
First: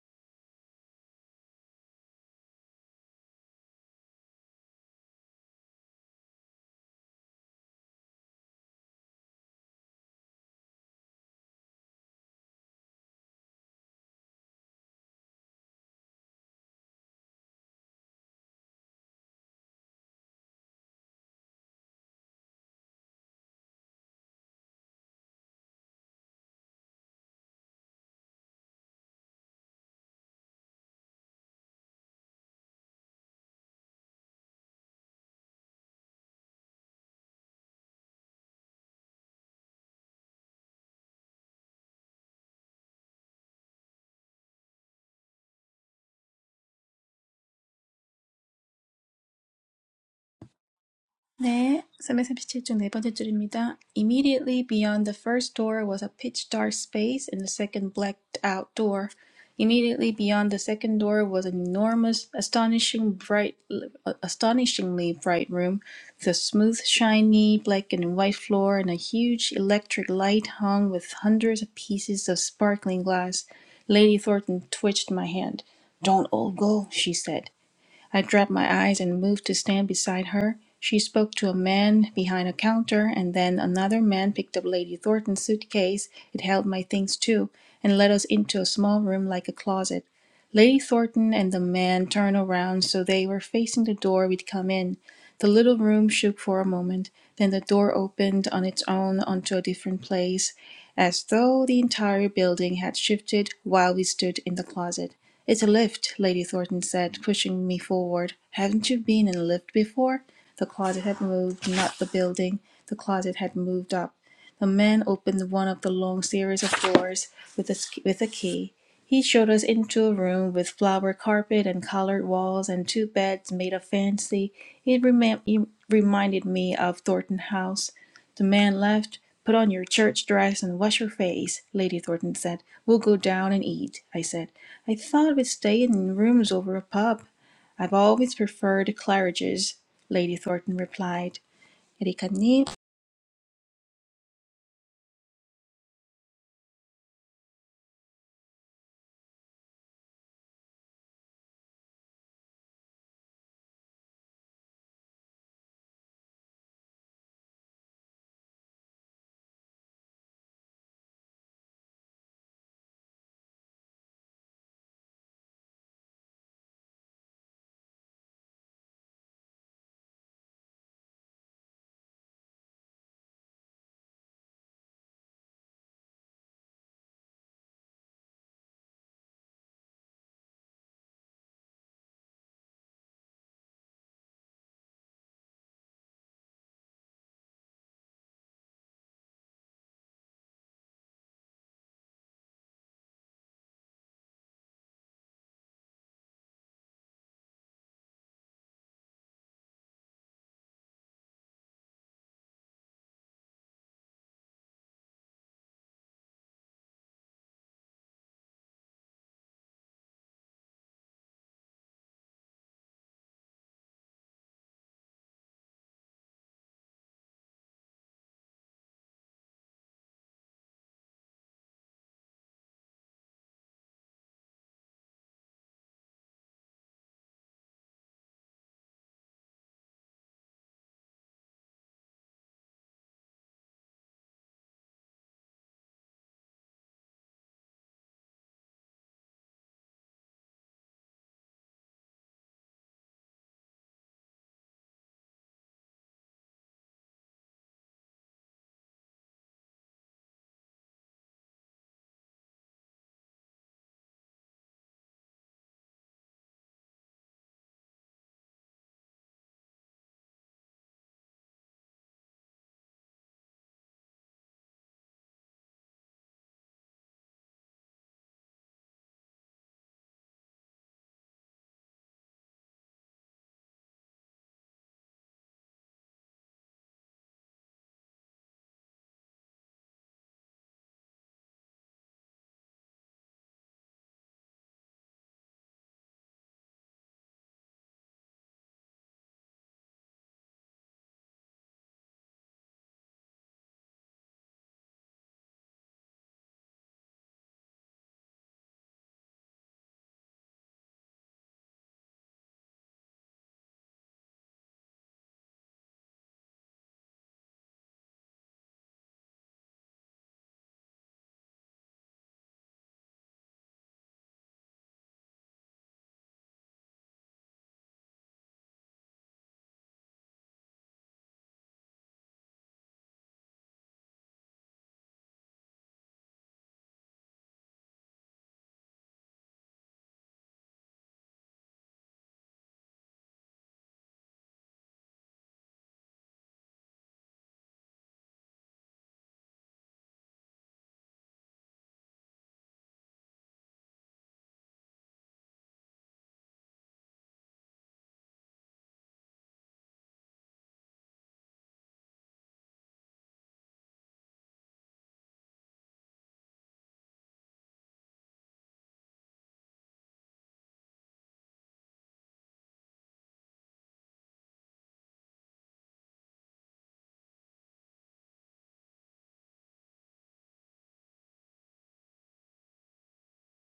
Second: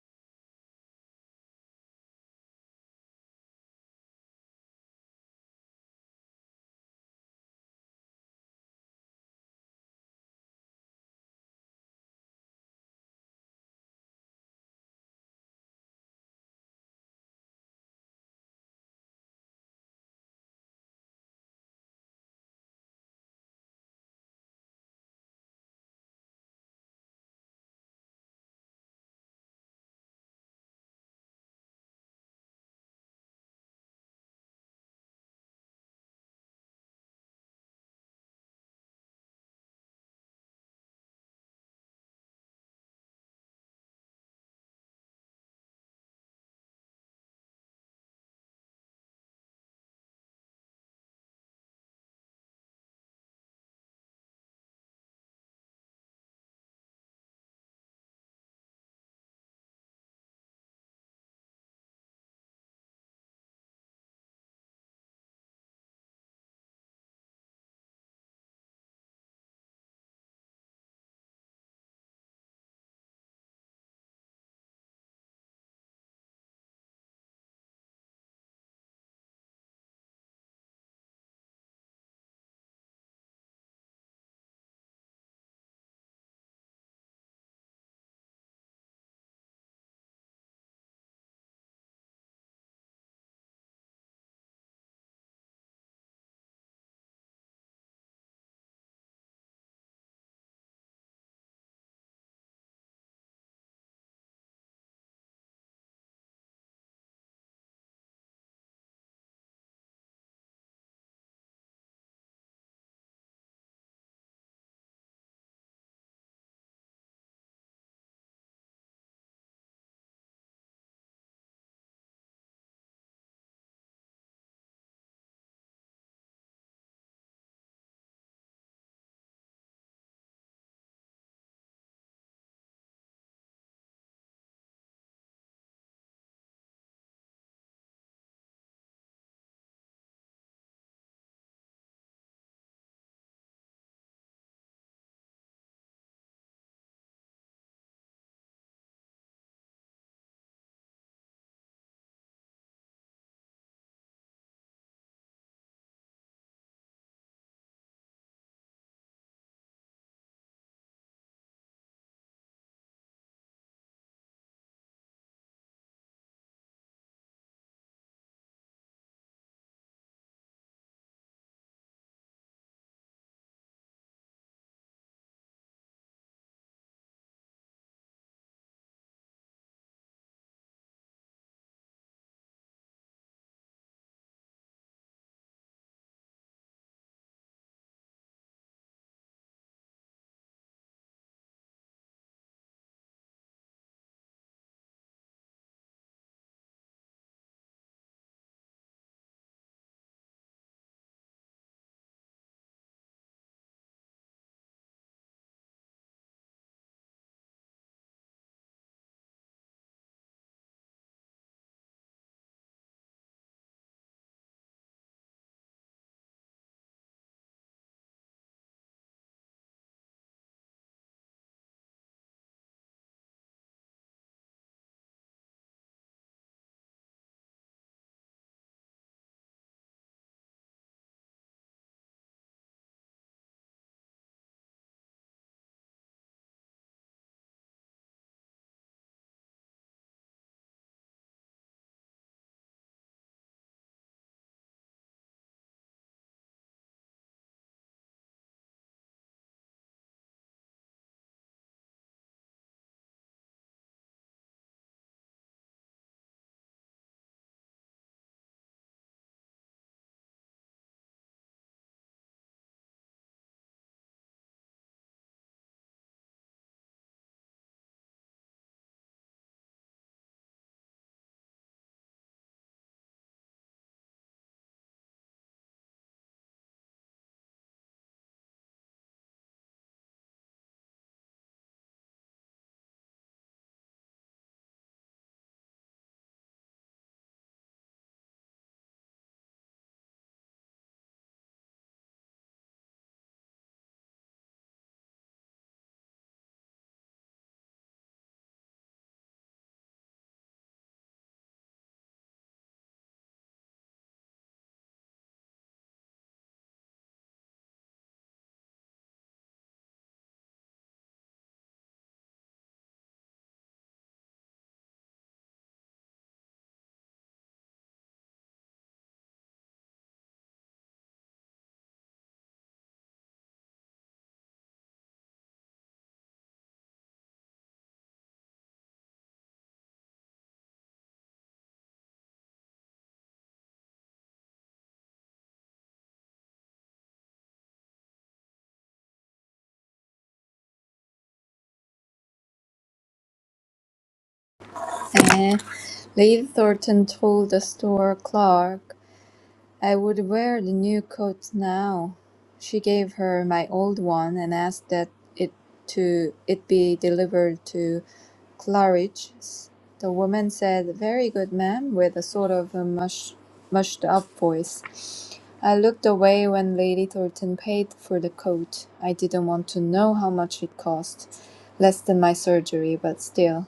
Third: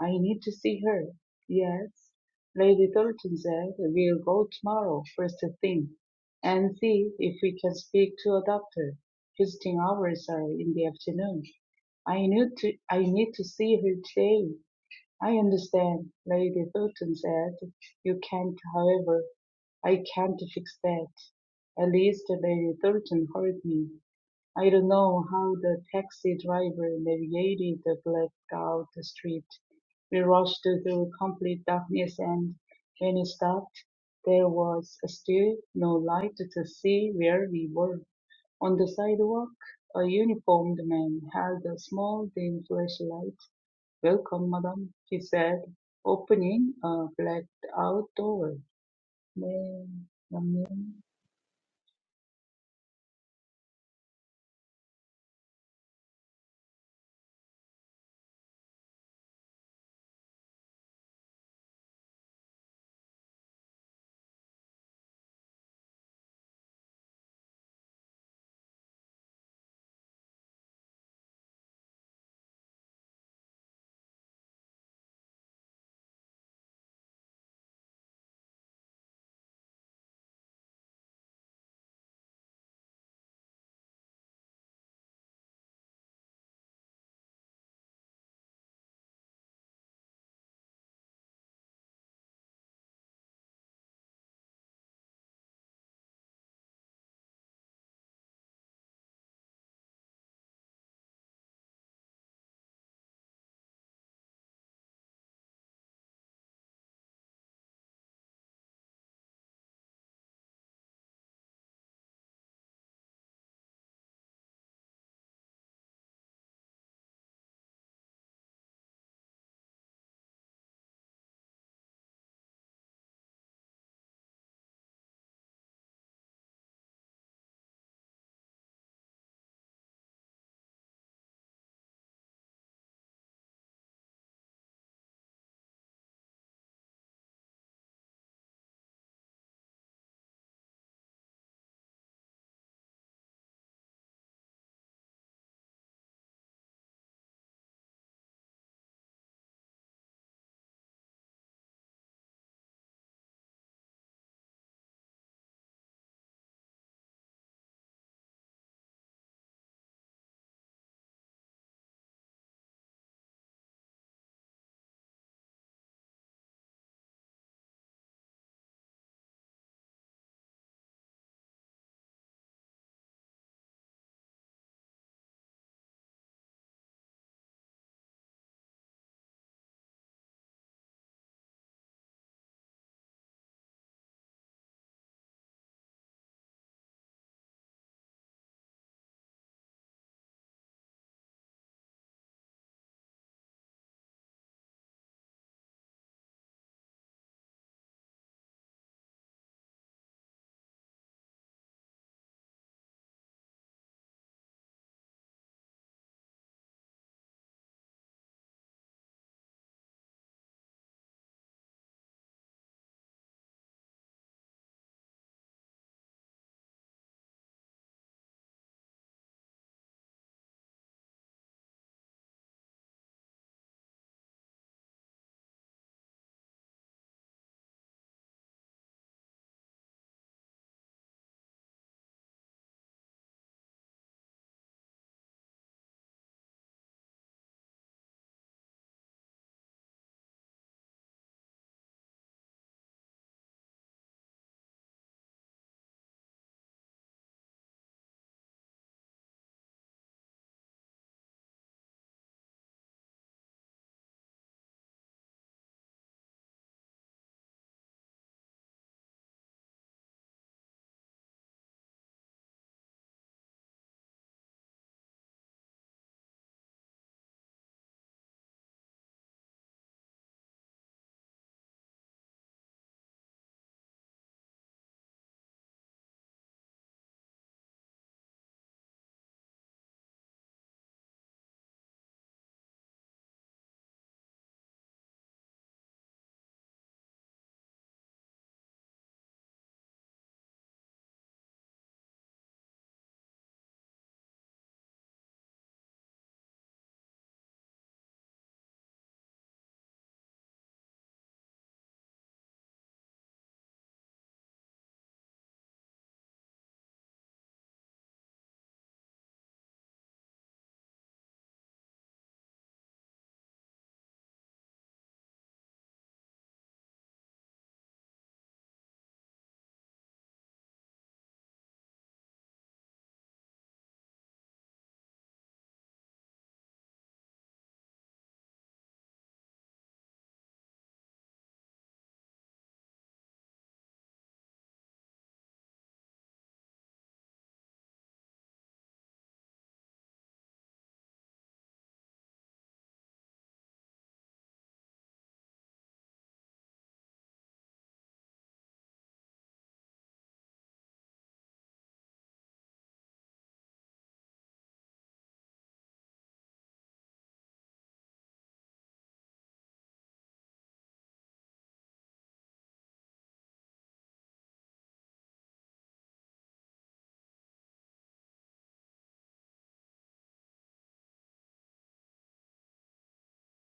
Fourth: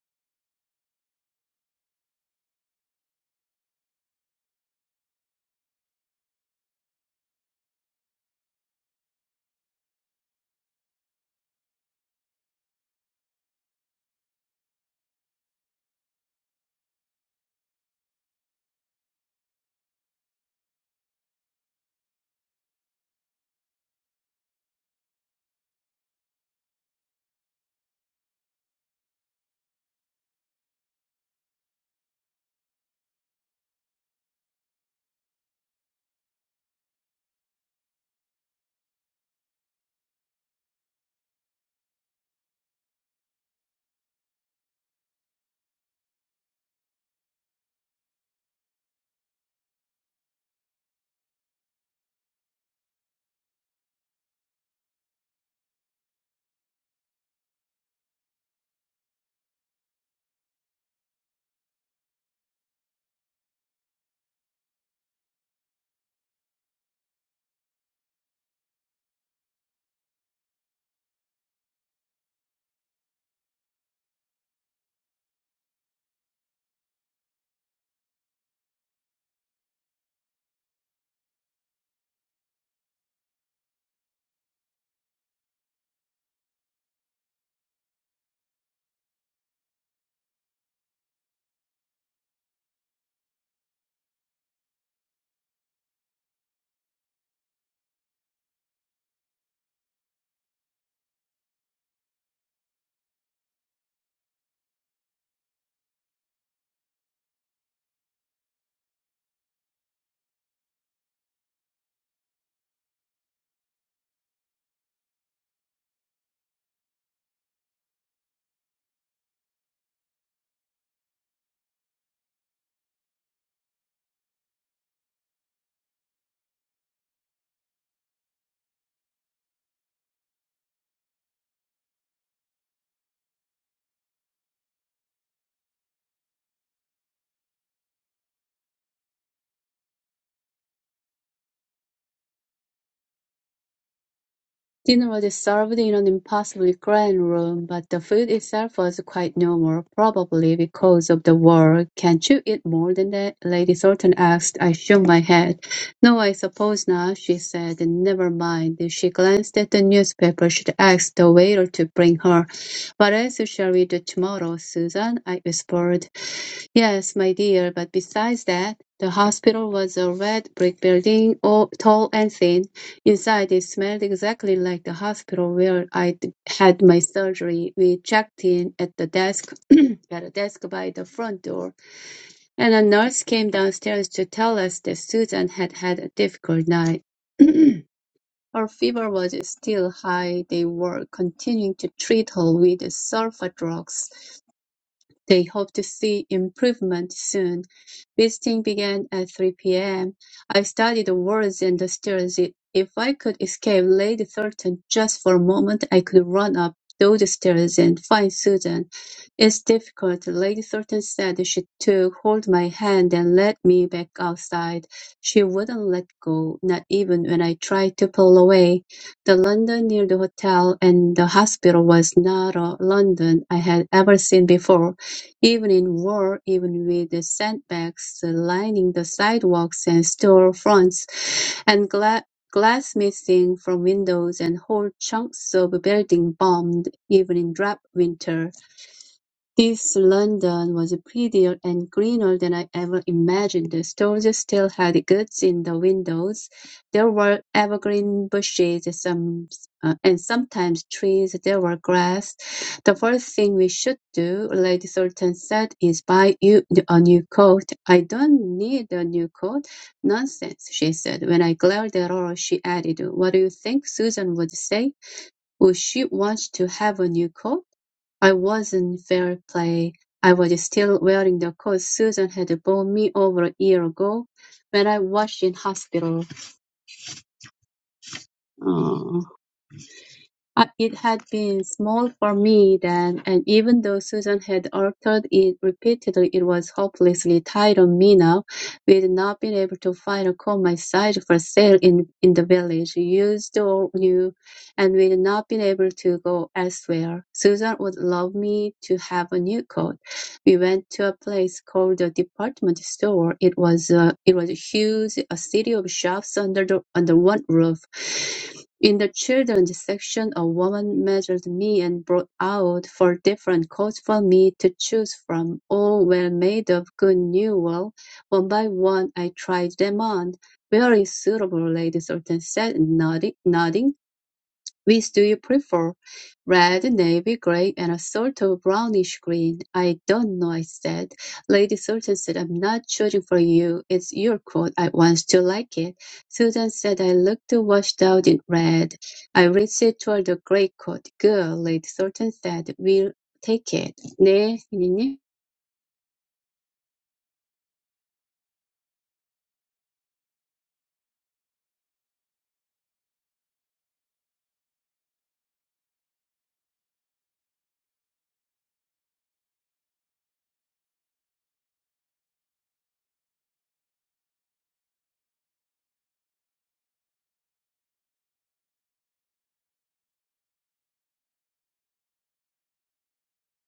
I need to see her. Yes, Lady Thornton said, we'll go tomorrow first thing and see if we can speak to a doctor. Visiting hours are in the afternoon. I knew to, I need to see her today. I understand, Lady Thornton said. You can't, however, I can't fix that. At least Lady Thornton heard me. I don't know how the taxi driver navigated the blackout street. We rushed through complete darkness and when it stopped, there was still no light to see where we were. On the sidewalk, a uniformed man held a small dim flashlight Welcome, madam, she said, opening a blacked-out door. "May- may-
네, 337쪽 네 번째 줄입니다. Immediately beyond the first door was a pitch-dark space and the second blacked-out door. Immediately beyond the second door was an enormous, astonishing bright, astonishingly bright room with a smooth, shiny black and white floor and a huge electric light hung with hundreds of pieces of sparkling glass. Lady Thornton twitched my hand. Don't all go, she said. I dropped my eyes and moved to stand beside her. She spoke to a man behind a counter, and then another man picked up Lady Thornton's suitcase. It held my things too, and led us into a small room like a closet. Lady Thornton and the man turned around so they were facing the door we'd come in. The little room shook for a moment, then the door opened on its own onto a different place, as though the entire building had shifted while we stood in the closet. "It's a lift," Lady Thornton said, pushing me forward. "Haven't you been in a lift before?" The closet had moved, not the building. The closet had moved up. The man opened one of the long series of doors with a, with a key. He showed us into a room with flower carpet and colored walls and two beds made of fancy. It remem- reminded me of Thornton House. The man left. Put on your church dress and wash your face, Lady Thornton said. We'll go down and eat, I said. I thought we would stay in rooms over a pub. I've always preferred Claridge's, Lady Thornton replied. 에리카님,
Dinner was served in an impossibly clean room, but the food itself was quite normal, probably because of the war. "Can't you eat more than that?" Lady Thornton asked. I shook my head. "No, I suppose not," she said. "Never mind." She glanced at the newspaper. She'd asked the waiter to bring her. "What else shall we do tomorrow, Susan?" I whispered. Yes, my dear, but besides that, the hospital was a red brick building, all tall and thin. Inside, it smelled exactly like the hospital where I had my surgery. We checked in at the desk, at a desk by the front door, and a nurse came downstairs to tell us that Susan had had a difficult night. Her fever was still high. They were continuing to treat her with sulfa drugs. They hope to see improvement soon. Visiting began at 3 p.m. I studied the walls and the stairs. I- If I could escape Lady Thornton just for a moment, I could run up those stairs and find Susan. It's difficult, Lady Thornton said. She took hold of my hand and led me back outside. She wouldn't let go, not even when I tried to pull away. The London near the hotel and the hospital was not a London I had ever seen before. Even in war, even with the sandbags lining the sidewalks and store fronts, and gla- glass missing from windows and whole chunks of building bombed, even in drab winter. This London was prettier and greener than I ever imagined. The stores still had goods in the windows. There were evergreen bushes, some uh, and sometimes trees. There were grass. The first thing we should do, Lady Thornton said, is buy you a new coat. I don't need a new coat. Nonsense, she said. When I glared at her, she added, What do you think Susan would say? Would she want to have a new coat? I wasn't fair play. I was still wearing the coat Susan had bought me over a year ago when I was in hospital. Uh, It had been small for me then, and even though Susan had altered it repeatedly, it was hopelessly tight on me now. We'd not been able to find a coat my size for sale in, in the village, used or new, and we'd not been able to go elsewhere. Susan would love me to have a new coat. We went to a place called a department store. It was uh, it was huge, a city of shops under the, under one roof. In the children's section, a woman measured me and brought out four different coats for me to choose from. All well made of good new wool. One by one, I tried them on. "Very suitable," Lady Sultan said, nodding. nodding. Which do you prefer? Red, navy, grey, and a sort of brownish green. I don't know, I said. Lady Sultan said, I'm not choosing for you. It's your coat. I want to like it. Susan said, I looked washed out in red. I reached toward the grey coat. Good, Lady Sultan said. We'll take it. 네, 유니님.
네. Lady Thornton told the store clerk I would wear the new coat now. She gave her my old one and asked that it to it be delivered to Claridge's. The woman said, "Very good, ma'am," with a sort of a mush, mushed up voice. I looked away when Lady Thornton paid for the coat. I didn't want to know how much it cost. Less than my surgery, but still.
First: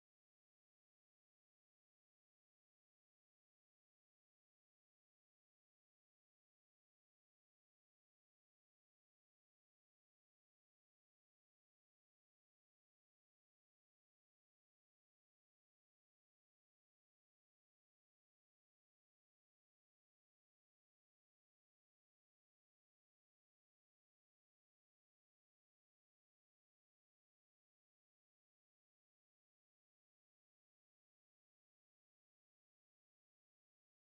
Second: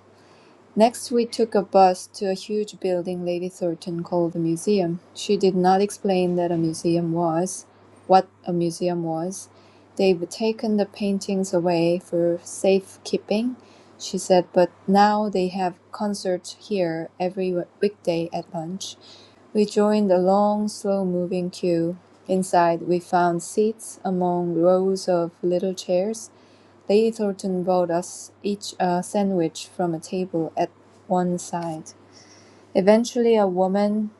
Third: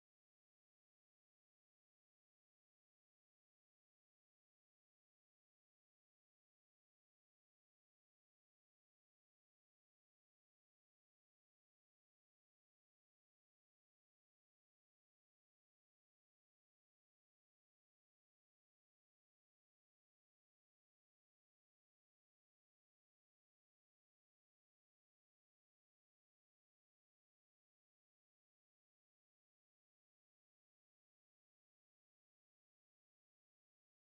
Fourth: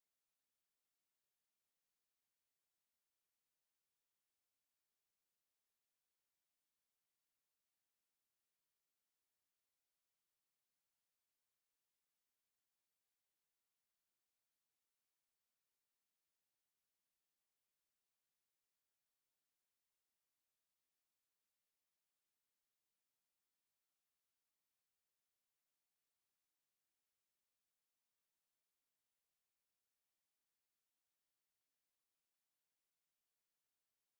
Next, we took a bus to a huge building Lady Thornton called a museum. She did not explain that a museum was, what a museum was. They've taken the paintings away for safekeeping, she said, but now they have concerts here every weekday at lunch. We joined a long, slow moving queue. Inside, we found seats among rows of little chairs Lady Thornton brought us each a sandwich from a table at one side. Eventually a woman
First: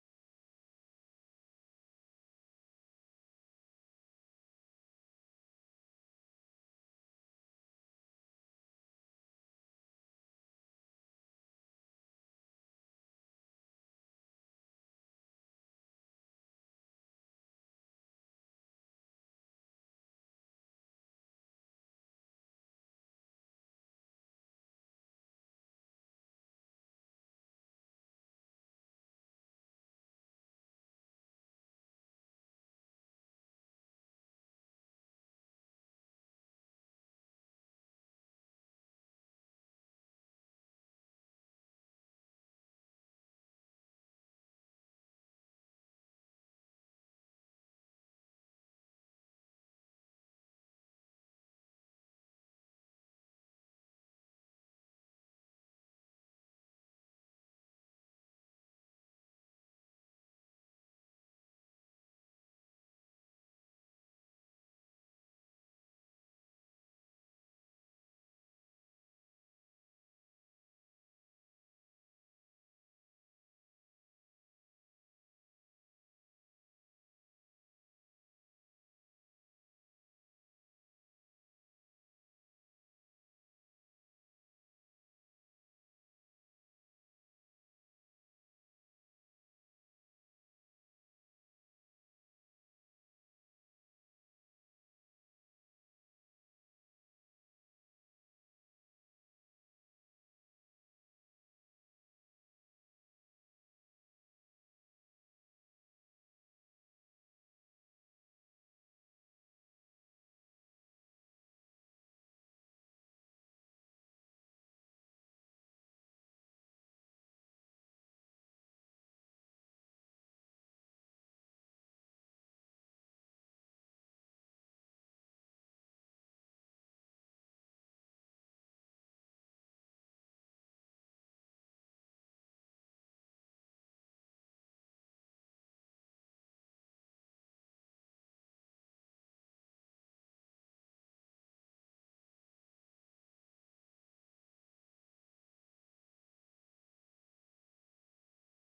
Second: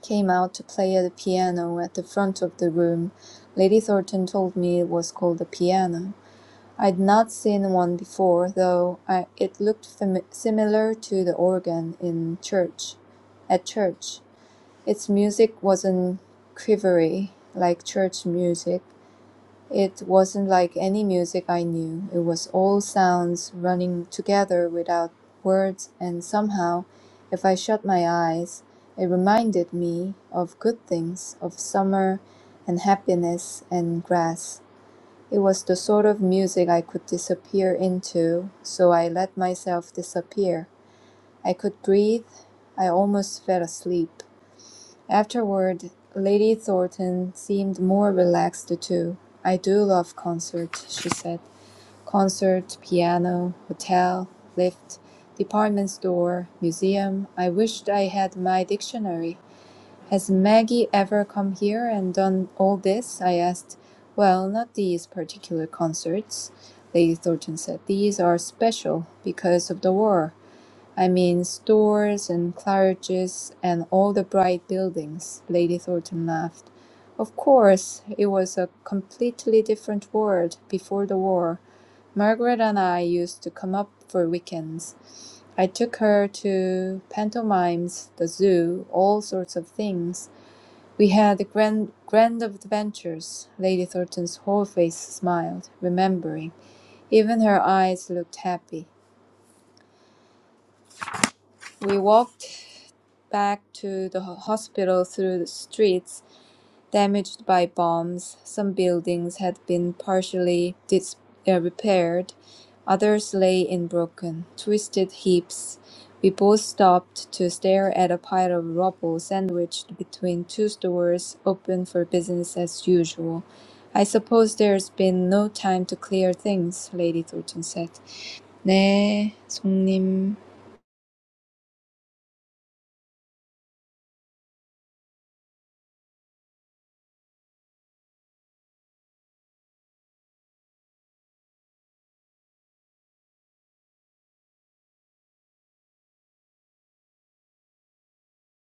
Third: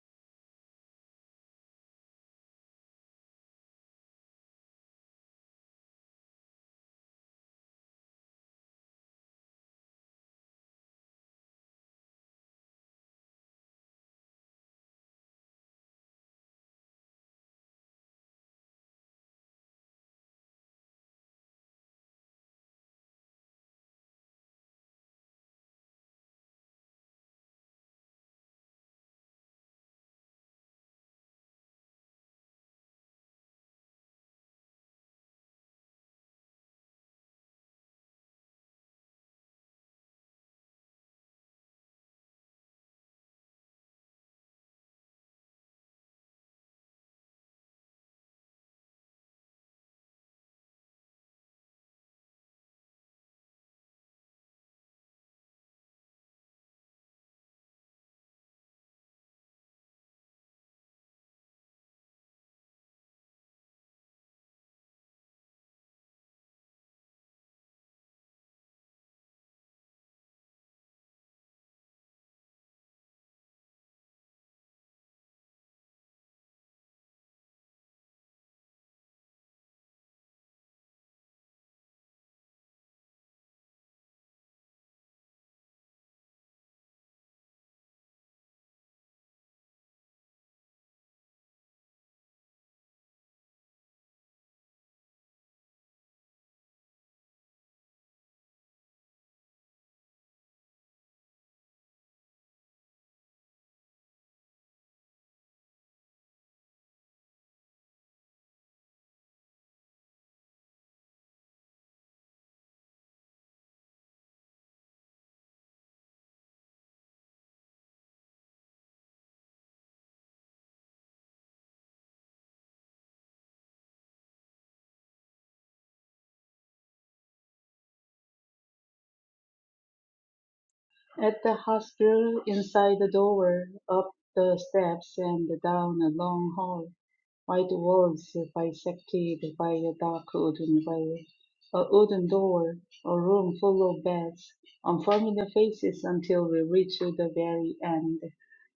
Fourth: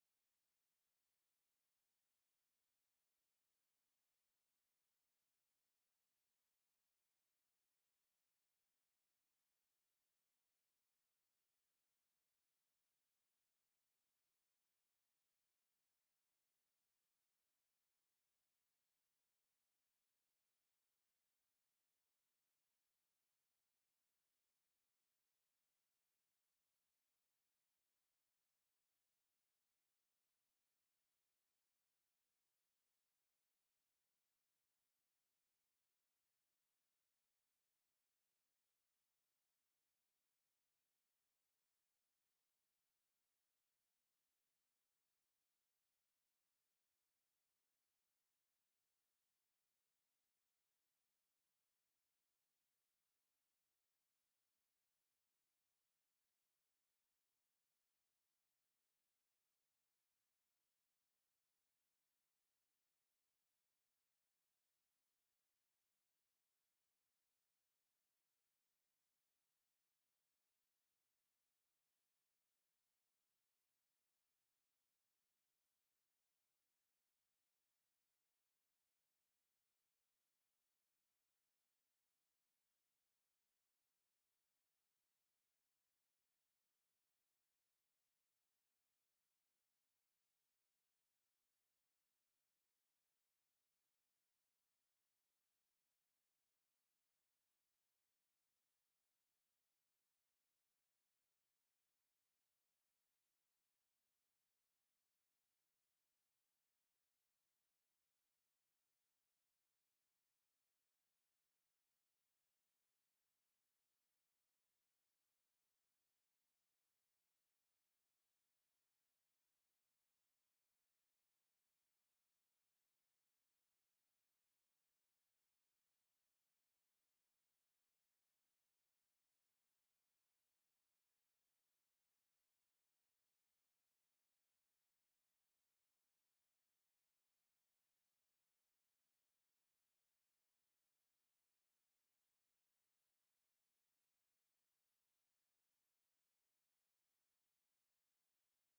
came out to play at the piano at the front of the room. Lady Thornton told me it was called a piano. I would not seen one before, though I, it looked fami- similar to the organ in church. At church, its music wasn't quivery like church music, it wasn't like any music I knew. It was all sounds running together without words, and somehow, if I shut my eyes, it reminded me of good things, of summer and happiness and grass. It was the sort of music I could disappear into, so I let myself disappear. I could breathe. I almost fell asleep. Afterward, Lady Thornton seemed more relaxed too. "I do love concert," she said. "Concert, piano, hotel, lift, department store, museum. I wished I had my dictionary. Has Maggie ever come here and done all this?" I asked. "Well, not these particular concerts," Lady Thornton said. "These are special because of the war. I mean, stores and Claridge's and all the bright buildings, Lady Thornton laughed. Of course, it was a completely different world before the war. Margaret and I used to come up for weekends. I took her to pantomimes, the zoo, all sorts of things. We had grand, grand adventures. Lady Thornton's whole face smiled, remembering. Even her eyes looked happy. We walked back to the ho- hospital through the streets damaged by bombs. Some buildings had been partially dis- uh, repaired, others lay in broken, twisted heaps. We both stopped to stare at a pile of rubble sandwiched between two stores open for business as usual. I suppose there's been no time to clear things, Lady Thornton said. 네, 송님.
At the hospital, inside the door, up the steps and down a long hall, white walls bisected by a dark wooden rail, a wooden door, a room full of beds, unfamiliar faces until we reached the very end,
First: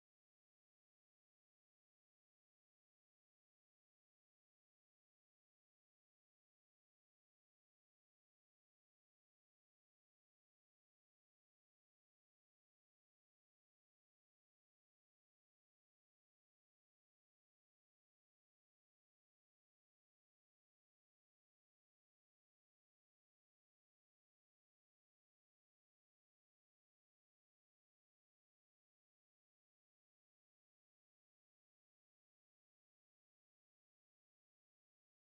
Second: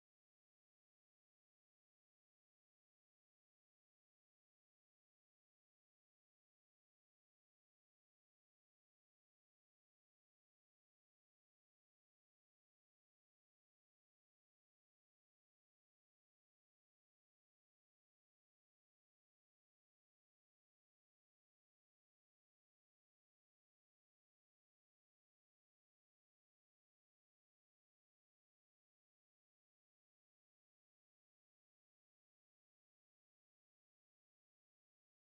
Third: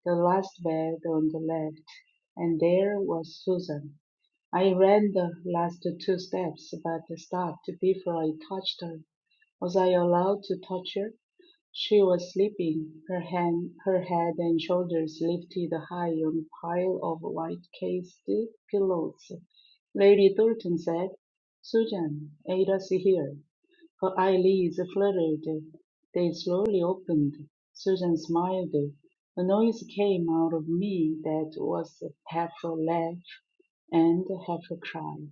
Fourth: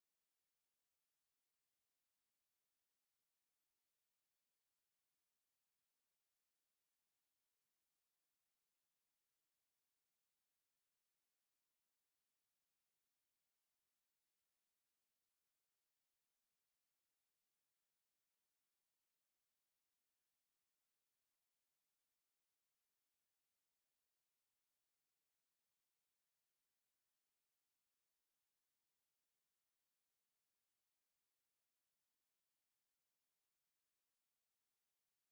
the last bed on the left, and there was Susan. I ran the last two steps, but stopped before I touched her. Was I allowed to touch her? She was sleeping, her hand, her head and shoulders lifted high on a pile of white cased pillows. Lady Thornton said, Susan, aid us here. Her eyelids fluttered; they slowly opened. Susan smiled. A noise came out of me that was half a laugh and half a cry.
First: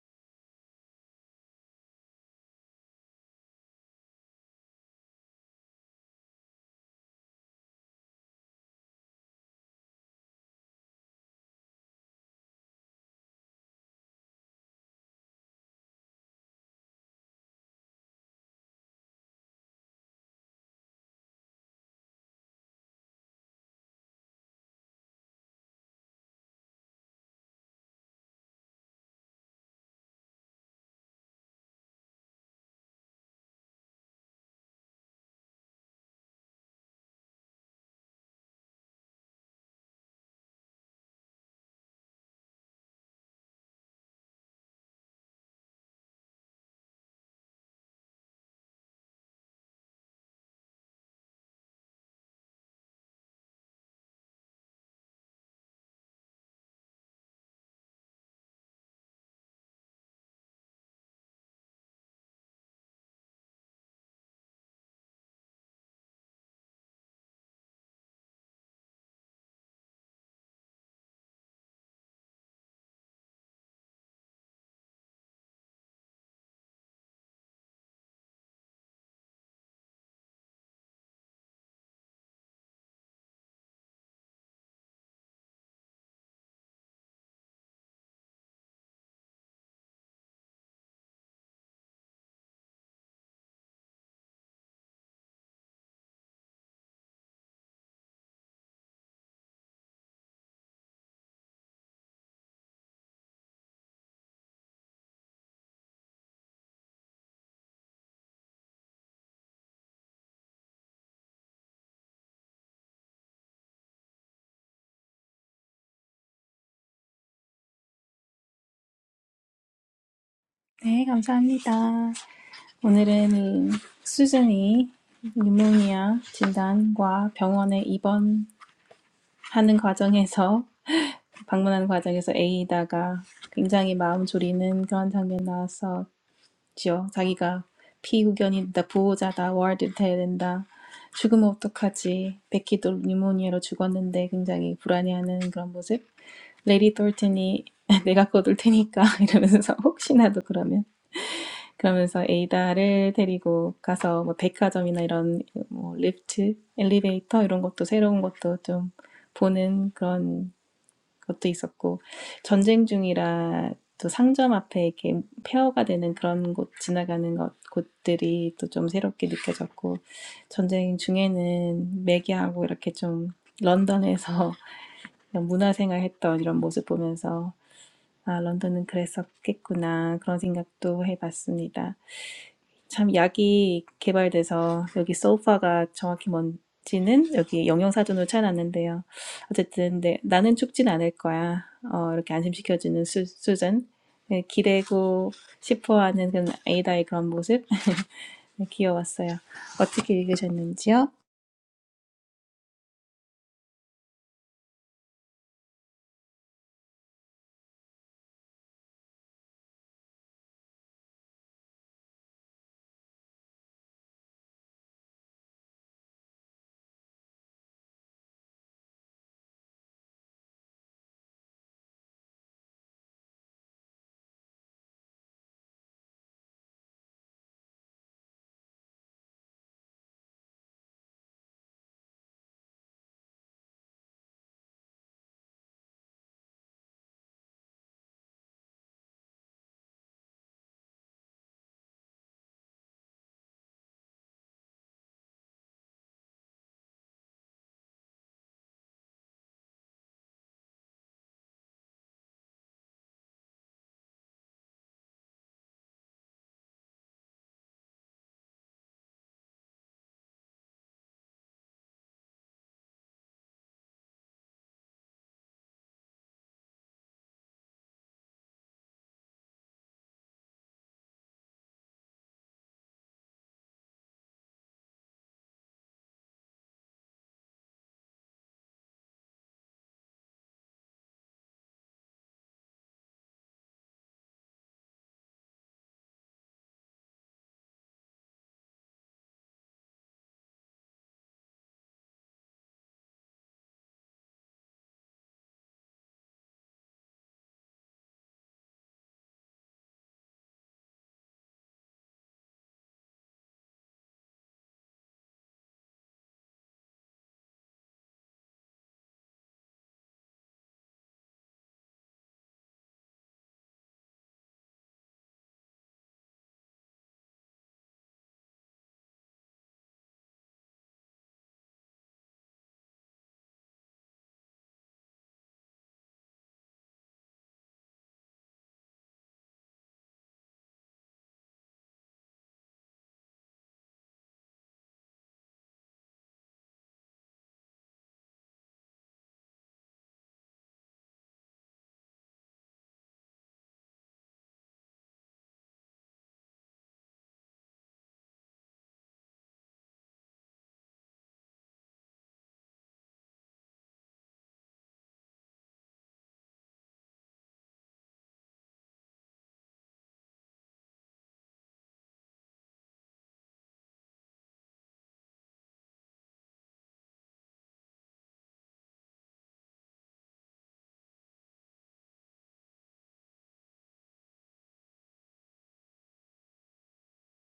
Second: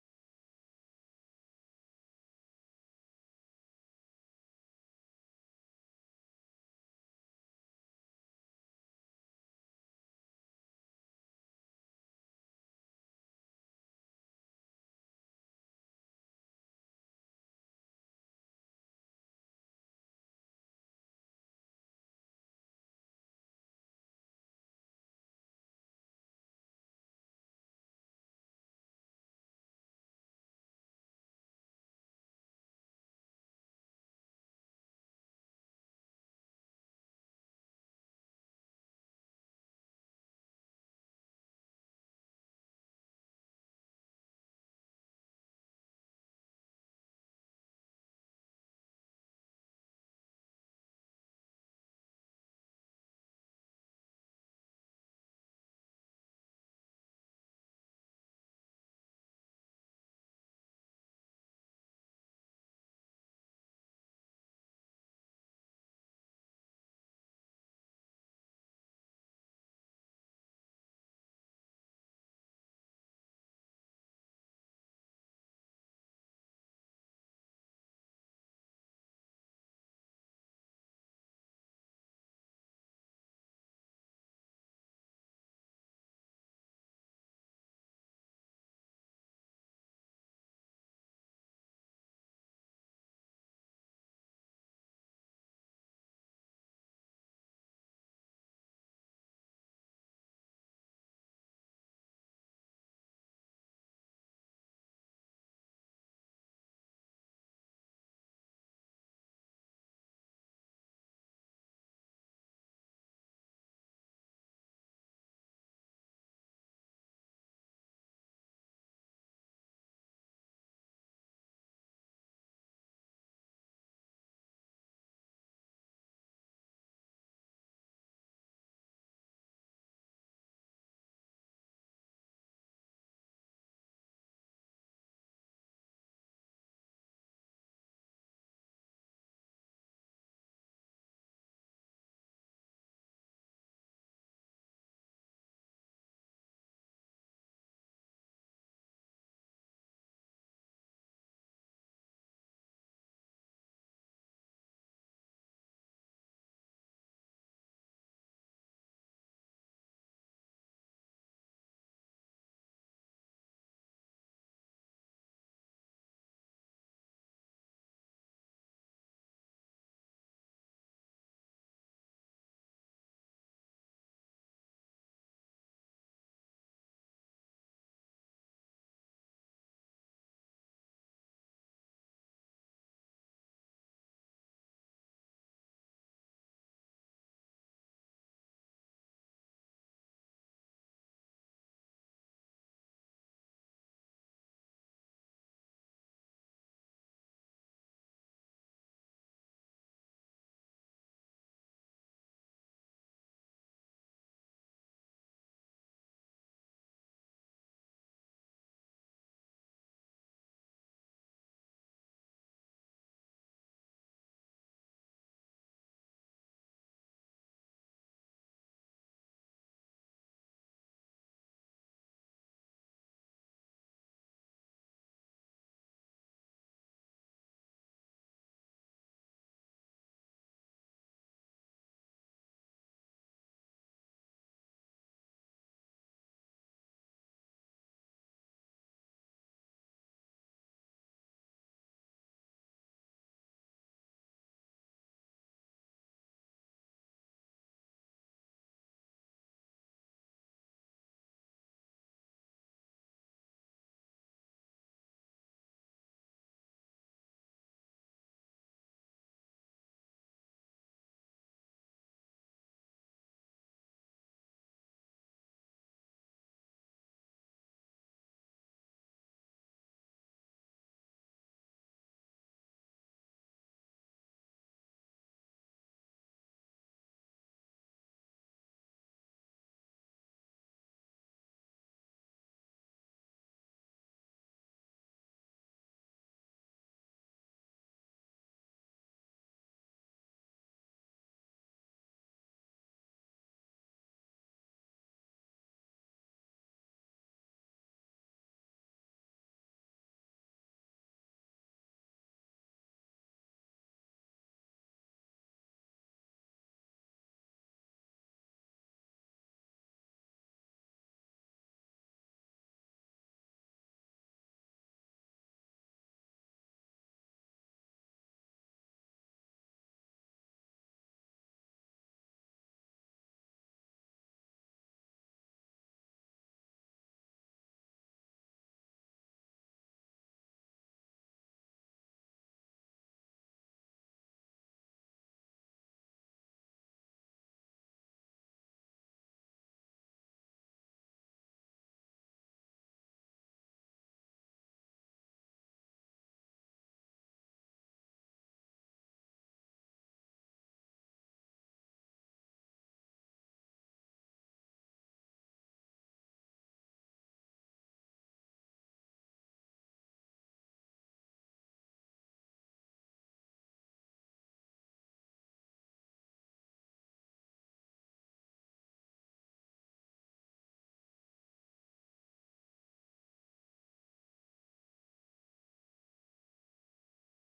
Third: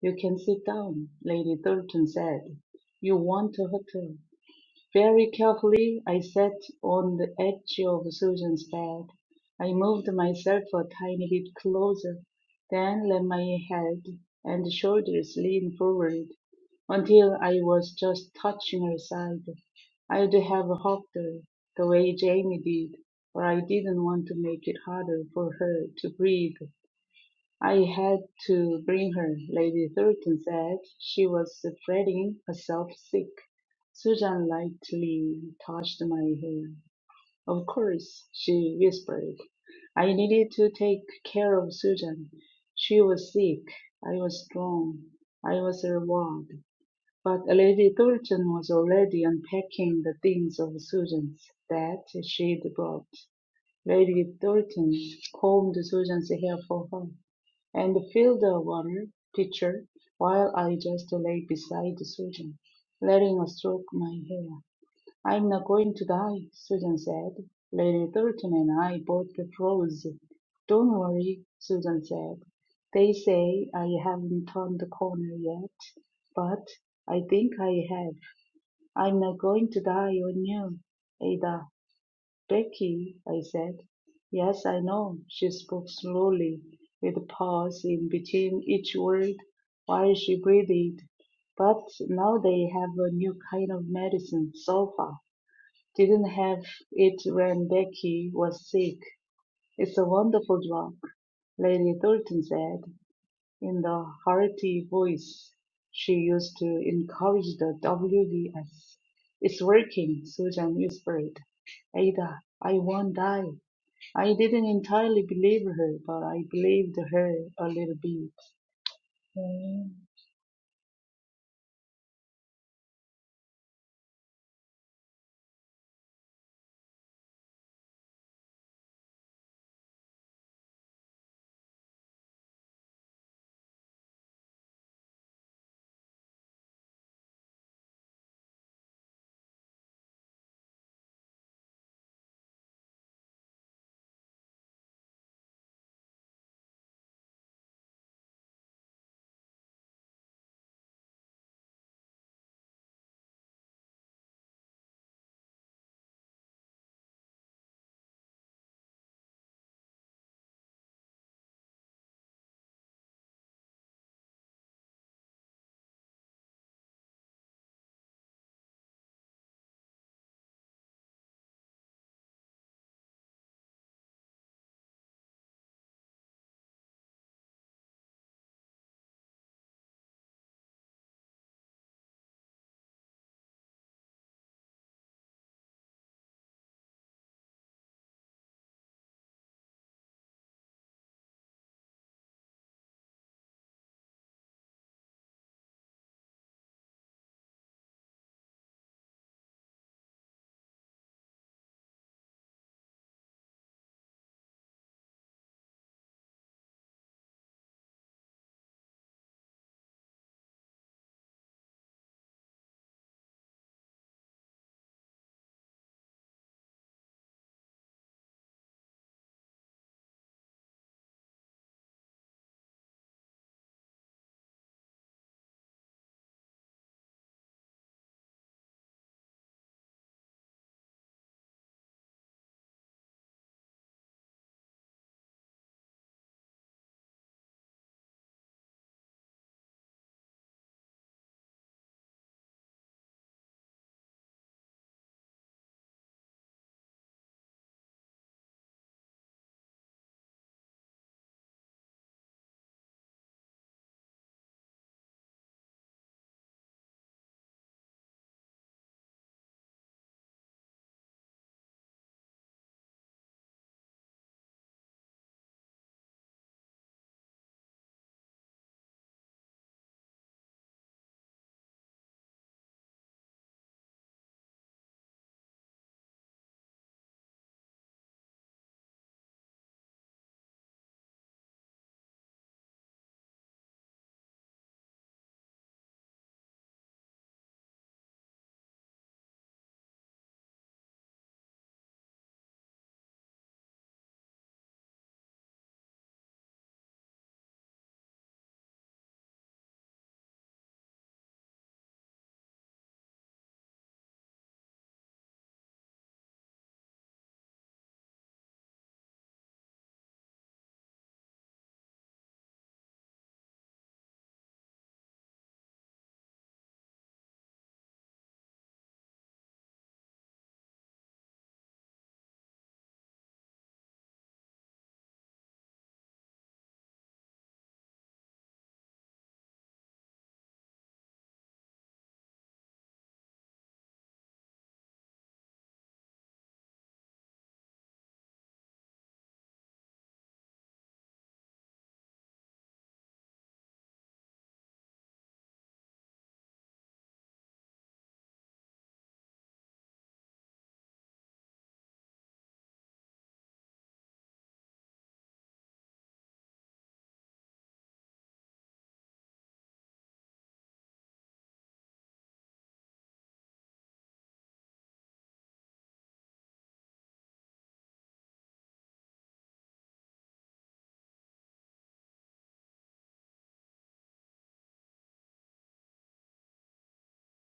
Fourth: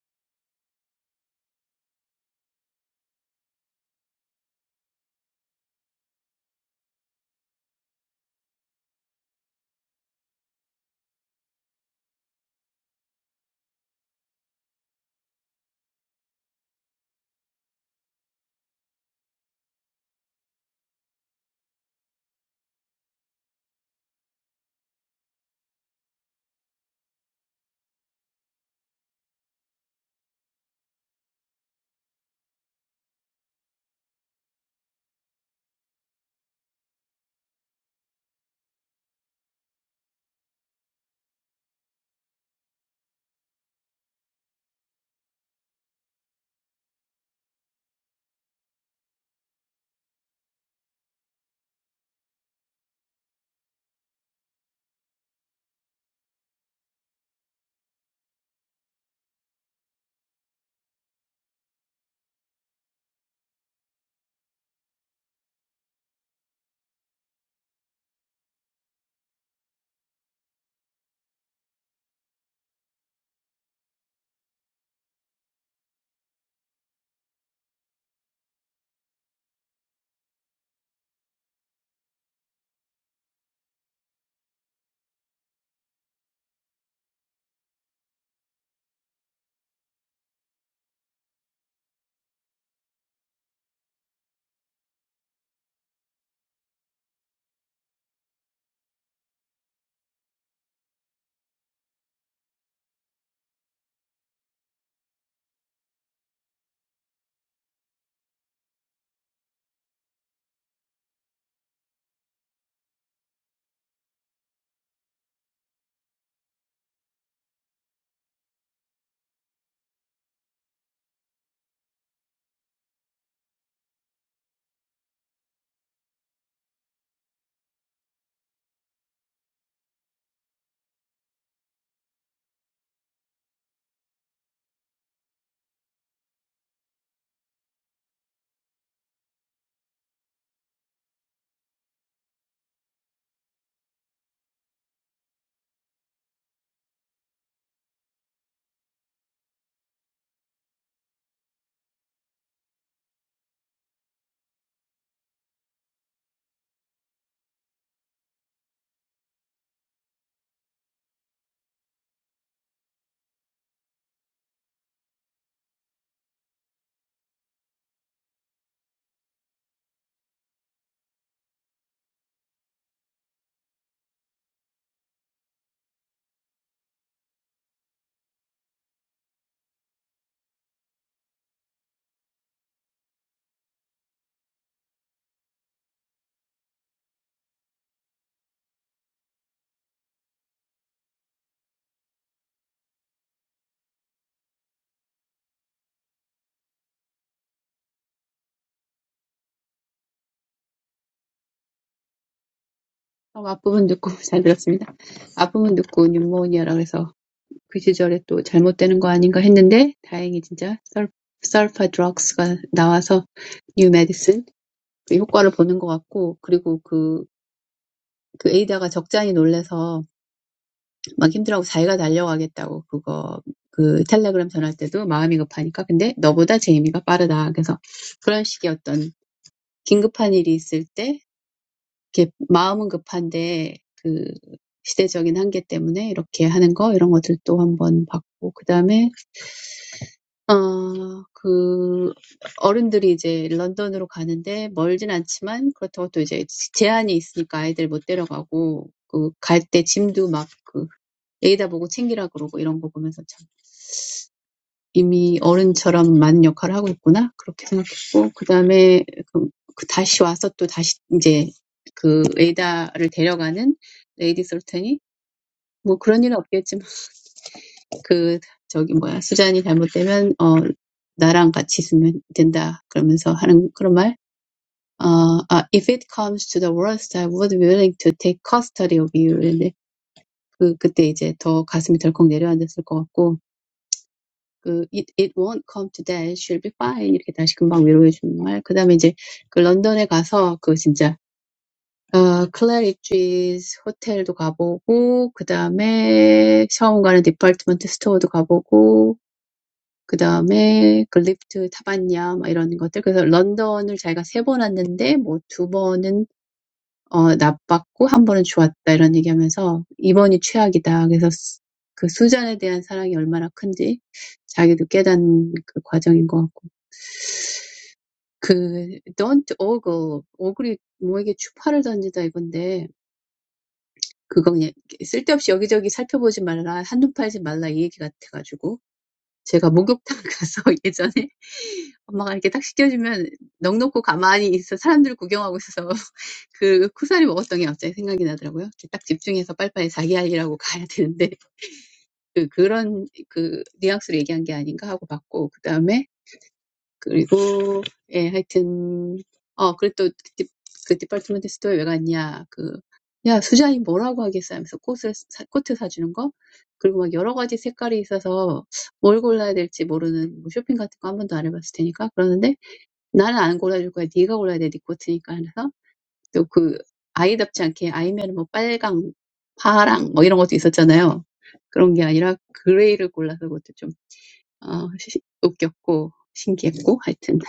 "You can sit down," Lady Thornton said. "You want not hurt very carefully I sat on the edge of Susan's bed. I moved myself a tiny bit closer, then let my head and shoulders lean forward until I was just touching her side. I'd have hugged her the way Jamie did, but I didn't want to make it harder for her to breathe. I had to bring her, Lady Thornton said. She was spreading herself sick. Susan lightly touched my hair. Of course, she whispered. I needed to take care of Susan. She was sick. I was strong. I was her ward. But Lady Thornton was already unpacking the things of Susan's that she'd brought. Lady Thornton combed Susan's hair for her, and filled a water pitcher, while I just lay beside Susan, letting her stroke my hair. I'm not going to die, Susan said. Lady Thornton and I both froze. Don't worry, Susan said. They say I haven't turned the corner yet, but I think I have. I'm not going to die on you, Ada. "Becky," I said. "Yes, I know." She spoke slowly, with pause in between each word while she breathed. "But now they have a new kind of medicine sulfa. Didn't have it when Becky was sick. It's a wonderful drug," Lady Thornton said, in the hearty voice she used to encourage the WVS. "It's working," Susan whispered. "Ada, I won't die. I didn't entirely believe her, but I believed her a little bit. 음,
네, 감사합니다. 오늘은 수진이 유모니아 진단과 병원에 입원하는 과정에서 방문하는 과정에서 에이다가 굉장히 마음 졸이는 그런 장면 나와서 지요. 자기가 피후견이다, 부호자다, 워드돼야 된다. 죽으면 어떡하지? 베키도 뉴모니아로 죽었는데 굉장히 불안해하는 그런 모습. 레리 톨튼이 내가 거둘 테니까 이러면서 혹시나도 그러면 그러면서 에이다를 데리고 가서 뭐 백화점이나 이런 뭐 리프트, 엘리베이터 이런 것도 새로운 것도 좀 보는 그런 것도 있었고 전쟁 중이라 또 상점 앞에 이렇게 폐허가 되는 그런 곳 지나가는 것 곳들이 또 좀 새롭게 느껴졌고 전쟁 중에는 매개하고 이렇게 좀 런던에서 그냥 문화생활했던 이런 모습 보면서 아 런던은 그랬었겠구나 그런 생각도 해봤습니다. 참 약이 개발돼서 여기 소파가 정확히 뭔지는 여기 영양사전으로 찾아놨는데요. 어쨌든 네, 나는 죽진 않을 거야. 어, 이렇게 안심시켜주는 수, 수잔. 네, 기대고 싶어하는 그런 에이다의 그런 모습 네, 귀여웠어요. 어떻게 읽으셨는지요?
앞부분 듣고 잘 들었습니다. 앞부분 듣고 뉴모니아라 그래서 그 시절에 또 잘못되는 거 아닌가 했는데 다행히 진짜 설, sulfa drugs가 나와서 new medicine 그 효과를 보는 것 같고 그리고 그, 그 에이다가 적잖이 놀래서 막 힘들어하고 자기가 달려가겠다고 그거 그 텔레그램 전할 때도 마음이 급하니까 근데 너보다 제이미가 빠르다 그래서 그런 식의 어떤 긴급한 일이 있을 때 이렇게 마음은 급한데 그 시대적인 한계 때문에 이렇게 하는 거 이런 것들도 한번 봤고 그 다음에 어, 그, 어른들이 이제 런던으로 가는데 멀진 않지만 그렇다고 또 이제 제한이 있으니까 아이들 못 데려가고 그 갈 때 짐도 막그 레이다 보고 챙기라 그러고 이런 거 보면서 참 이미 어른처럼 많은 역할을 하고 있구나 그렇게 생각했고 그다음에 그, 그 다시 와서 또 다시 이제 그 에이다를 데려가는 레이디 솔턴이 뭐 그런 일은 그 저기 뭐야 수잔이 잘못되면 어 나랑 같이 있으면 된다 그러면서 하는 그런 말. 어, 아, if it comes to the worst, I would be willing to take custody of you. 근데 그 그때 이제 더 가슴이 덜컥 내려앉았을 것 같고 그 it, it won't come to that, she'll be fine 이렇게 다시 금방 위로해 주는 말. 그다음에 이제 그 런던에 가서 그 진짜 어, 클래리지's 호텔도 가보고 그 그다음에 샤워가는 디파트먼트 스토어도 가보고 그 다음에 글리프트 타봤냐 막 이런 것들. 그래서 런던을 자기가 세 세번 왔는데 뭐 뭐두 번은 어, 나빴고 한 번은 좋았다 이런 얘기하면서 이번이 최악이다. 수- 그 수잔에 대한 사랑이 얼마나 큰지 자기도 깨닫는 그 과정인 것 같고. 그 don't ogle, ogle이 뭐에게 추파를 던지다 이건데 그거 그냥 쓸데없이 여기저기 살펴보지 말라, 한눈 팔지 말라 이 얘기 같아가지고 제가 목욕탕 가서 예전에 엄마가 이렇게 딱 시켜주면 넋놓고 가만히 있어 사람들 구경하고 있어서 그 쿠사리 먹었던 게 갑자기 생각이 나더라고요. 이렇게 딱 집중해서 빨리빨리 자기 할 일하고 가야 되는데 그 그런 그 뉘앙스로 얘기한 게 아닌가 하고 봤고 그 다음에. 그리고 예 하여튼 어 그래도 그, 디- 그 디파트먼트 스토어에 왜 갔냐 그야 수잔이 뭐라고 하겠어 하면서 꽃을 사, 코트 사주는 거 그리고 막 여러 가지 색깔이 있어서 뭘 골라야 될지 모르는 뭐 쇼핑 같은 거 한 번도 안 해봤을 테니까 그러는데 나는 안 골라줄 거야 네가 골라야 돼네 코트니까 해서 또 그 아이답지 않게 아이면 뭐 빨강 파랑 뭐 이런 것도 있었잖아요 그런 게 아니라 그레이를 골라서 그것도 좀 uh, funny and interesting, and all that kind of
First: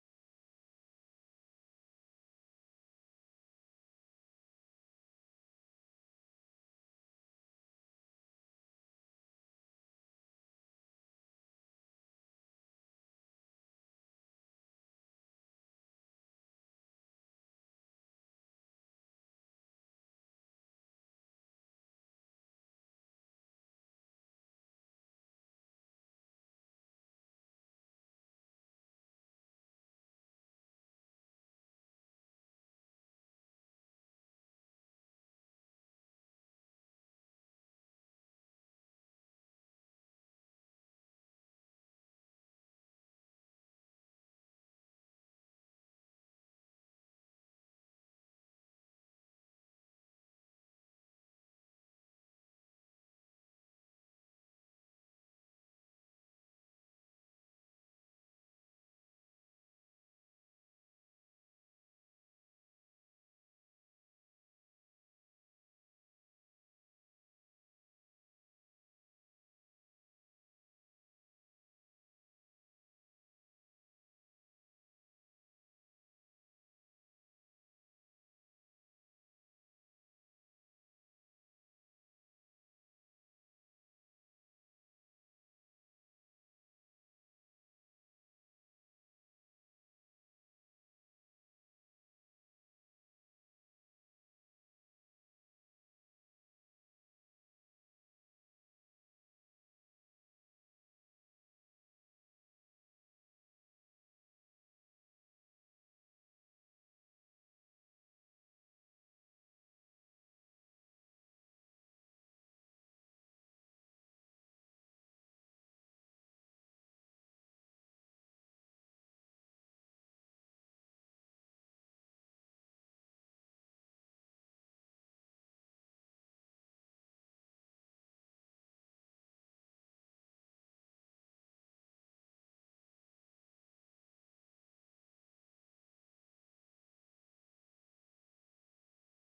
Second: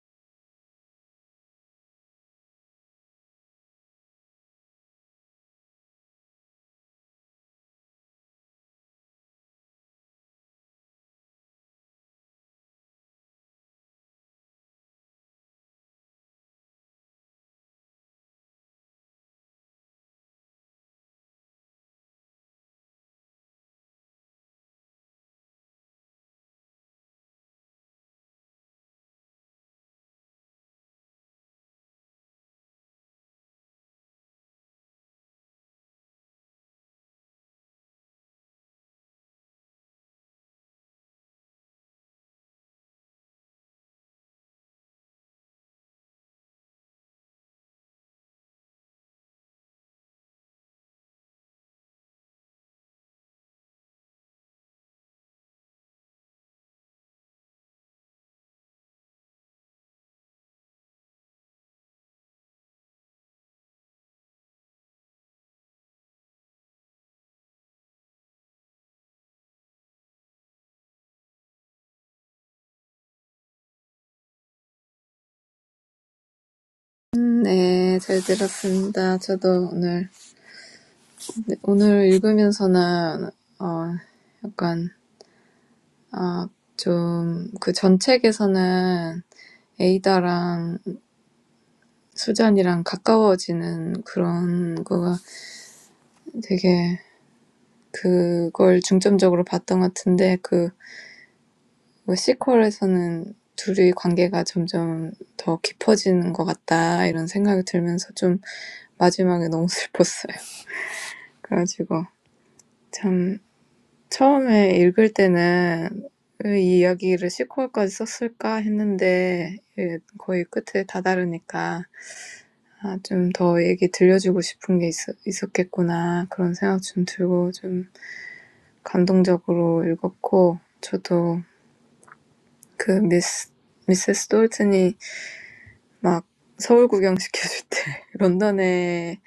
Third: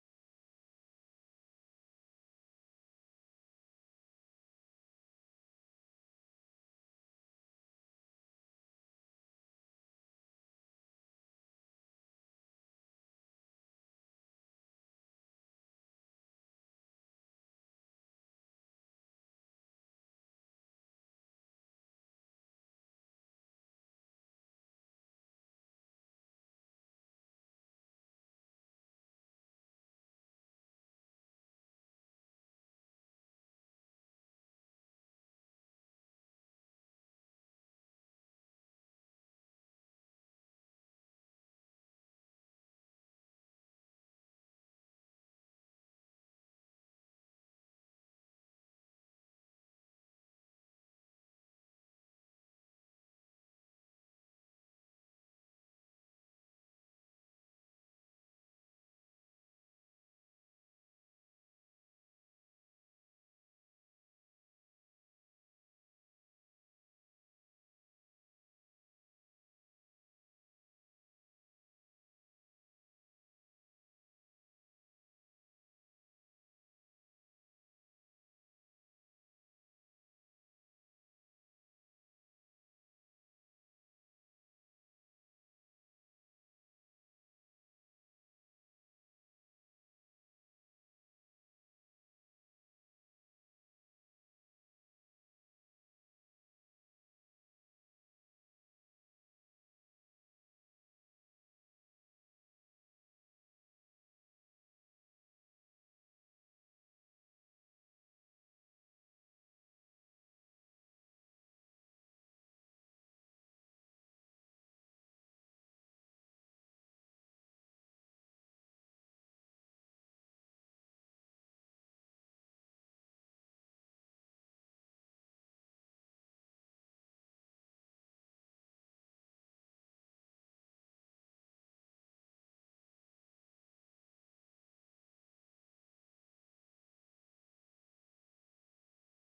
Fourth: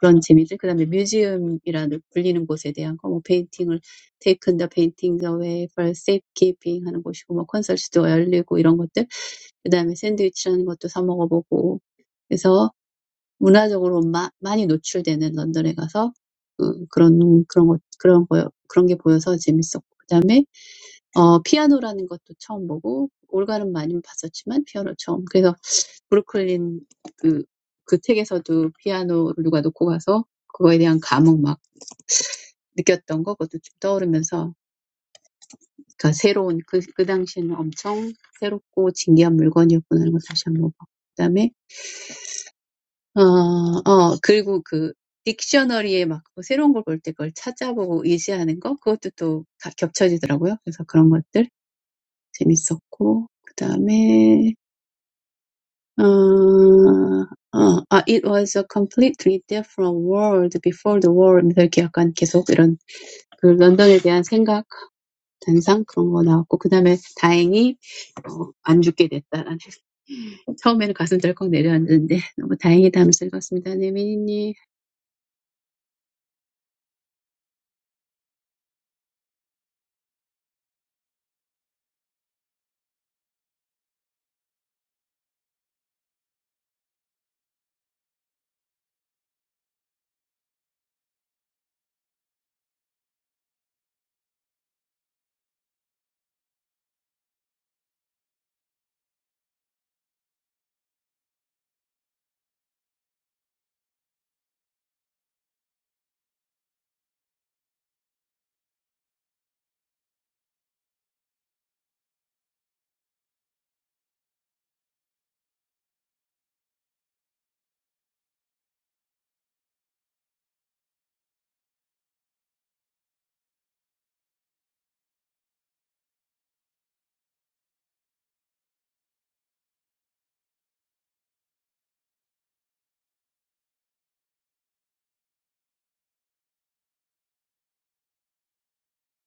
fun. Then the museum, which is called the place where paintings are taken away for safekeeping. It's a place where concerts are held. And then sandwiches. I tried some sandwiches. So culturally, I was exposed to London. So I saw that kind of thing. It was fun. Then I saw a piano for the first time. I've seen a lot of things, but a piano for the first time. 브루클린 그, 그 책에서도 피아노를 누가 놓고 가서 그거에 대한 감흥 막 느꼈던 거 그것도 좀 떠오르면서 그러니까 새로운 그, 그 당시에는 엄청 새롭고 진귀한 물건이었구나 하는 거 다시 한번 보고 그다음에 어, 어 그리고 그 딕셔너리에 막 새로운 걸볼때 그걸 찾아보고 의지하는 거 그것도 또 가- 겹쳐지더라고요. 그래서 그런 것들 재밌었고 그다음에 Uh, 어, 아, it was a completely different world before the war. 이렇게 약간 계속 이런 그 런던에 대한 생각, 단상 그런 거 나왔고 그 다음에 다행히 어, 안 죽게 됐다라는 처음에는 가슴 덜컥 내려앉는데 너무 다행이다 하면서 읽었습니다. 네미니님,
음, 네, 잘 들었습니다. 저도 오늘 오늘 읽으면서는 어 약간 아 좀 그 전 책에서는 에이다랑 수잔이랑 가까워지는 그런 거가 되게 그걸 중점적으로 봤던 것 같은데 그 시퀄에서는 둘이 관계가 점점 더 깊어지는 것 같다 이런 생각이 들면서 좀 마지막에 너무 슬펐어요. 그래가지고 참 처음에 읽을 때는 '왜 이 이야기를 시퀄까지 썼을까?' 했는데 예 거의 끝에 다다르니까 '아 좀 더 얘기 들려주고 싶은 게 있었 있었겠구나.' 그런 생각 좀 들고 좀 감동적으로 읽었고 저도 그 미스 미세스 톨튼이 막 서울 구경시켜줄 때 런던에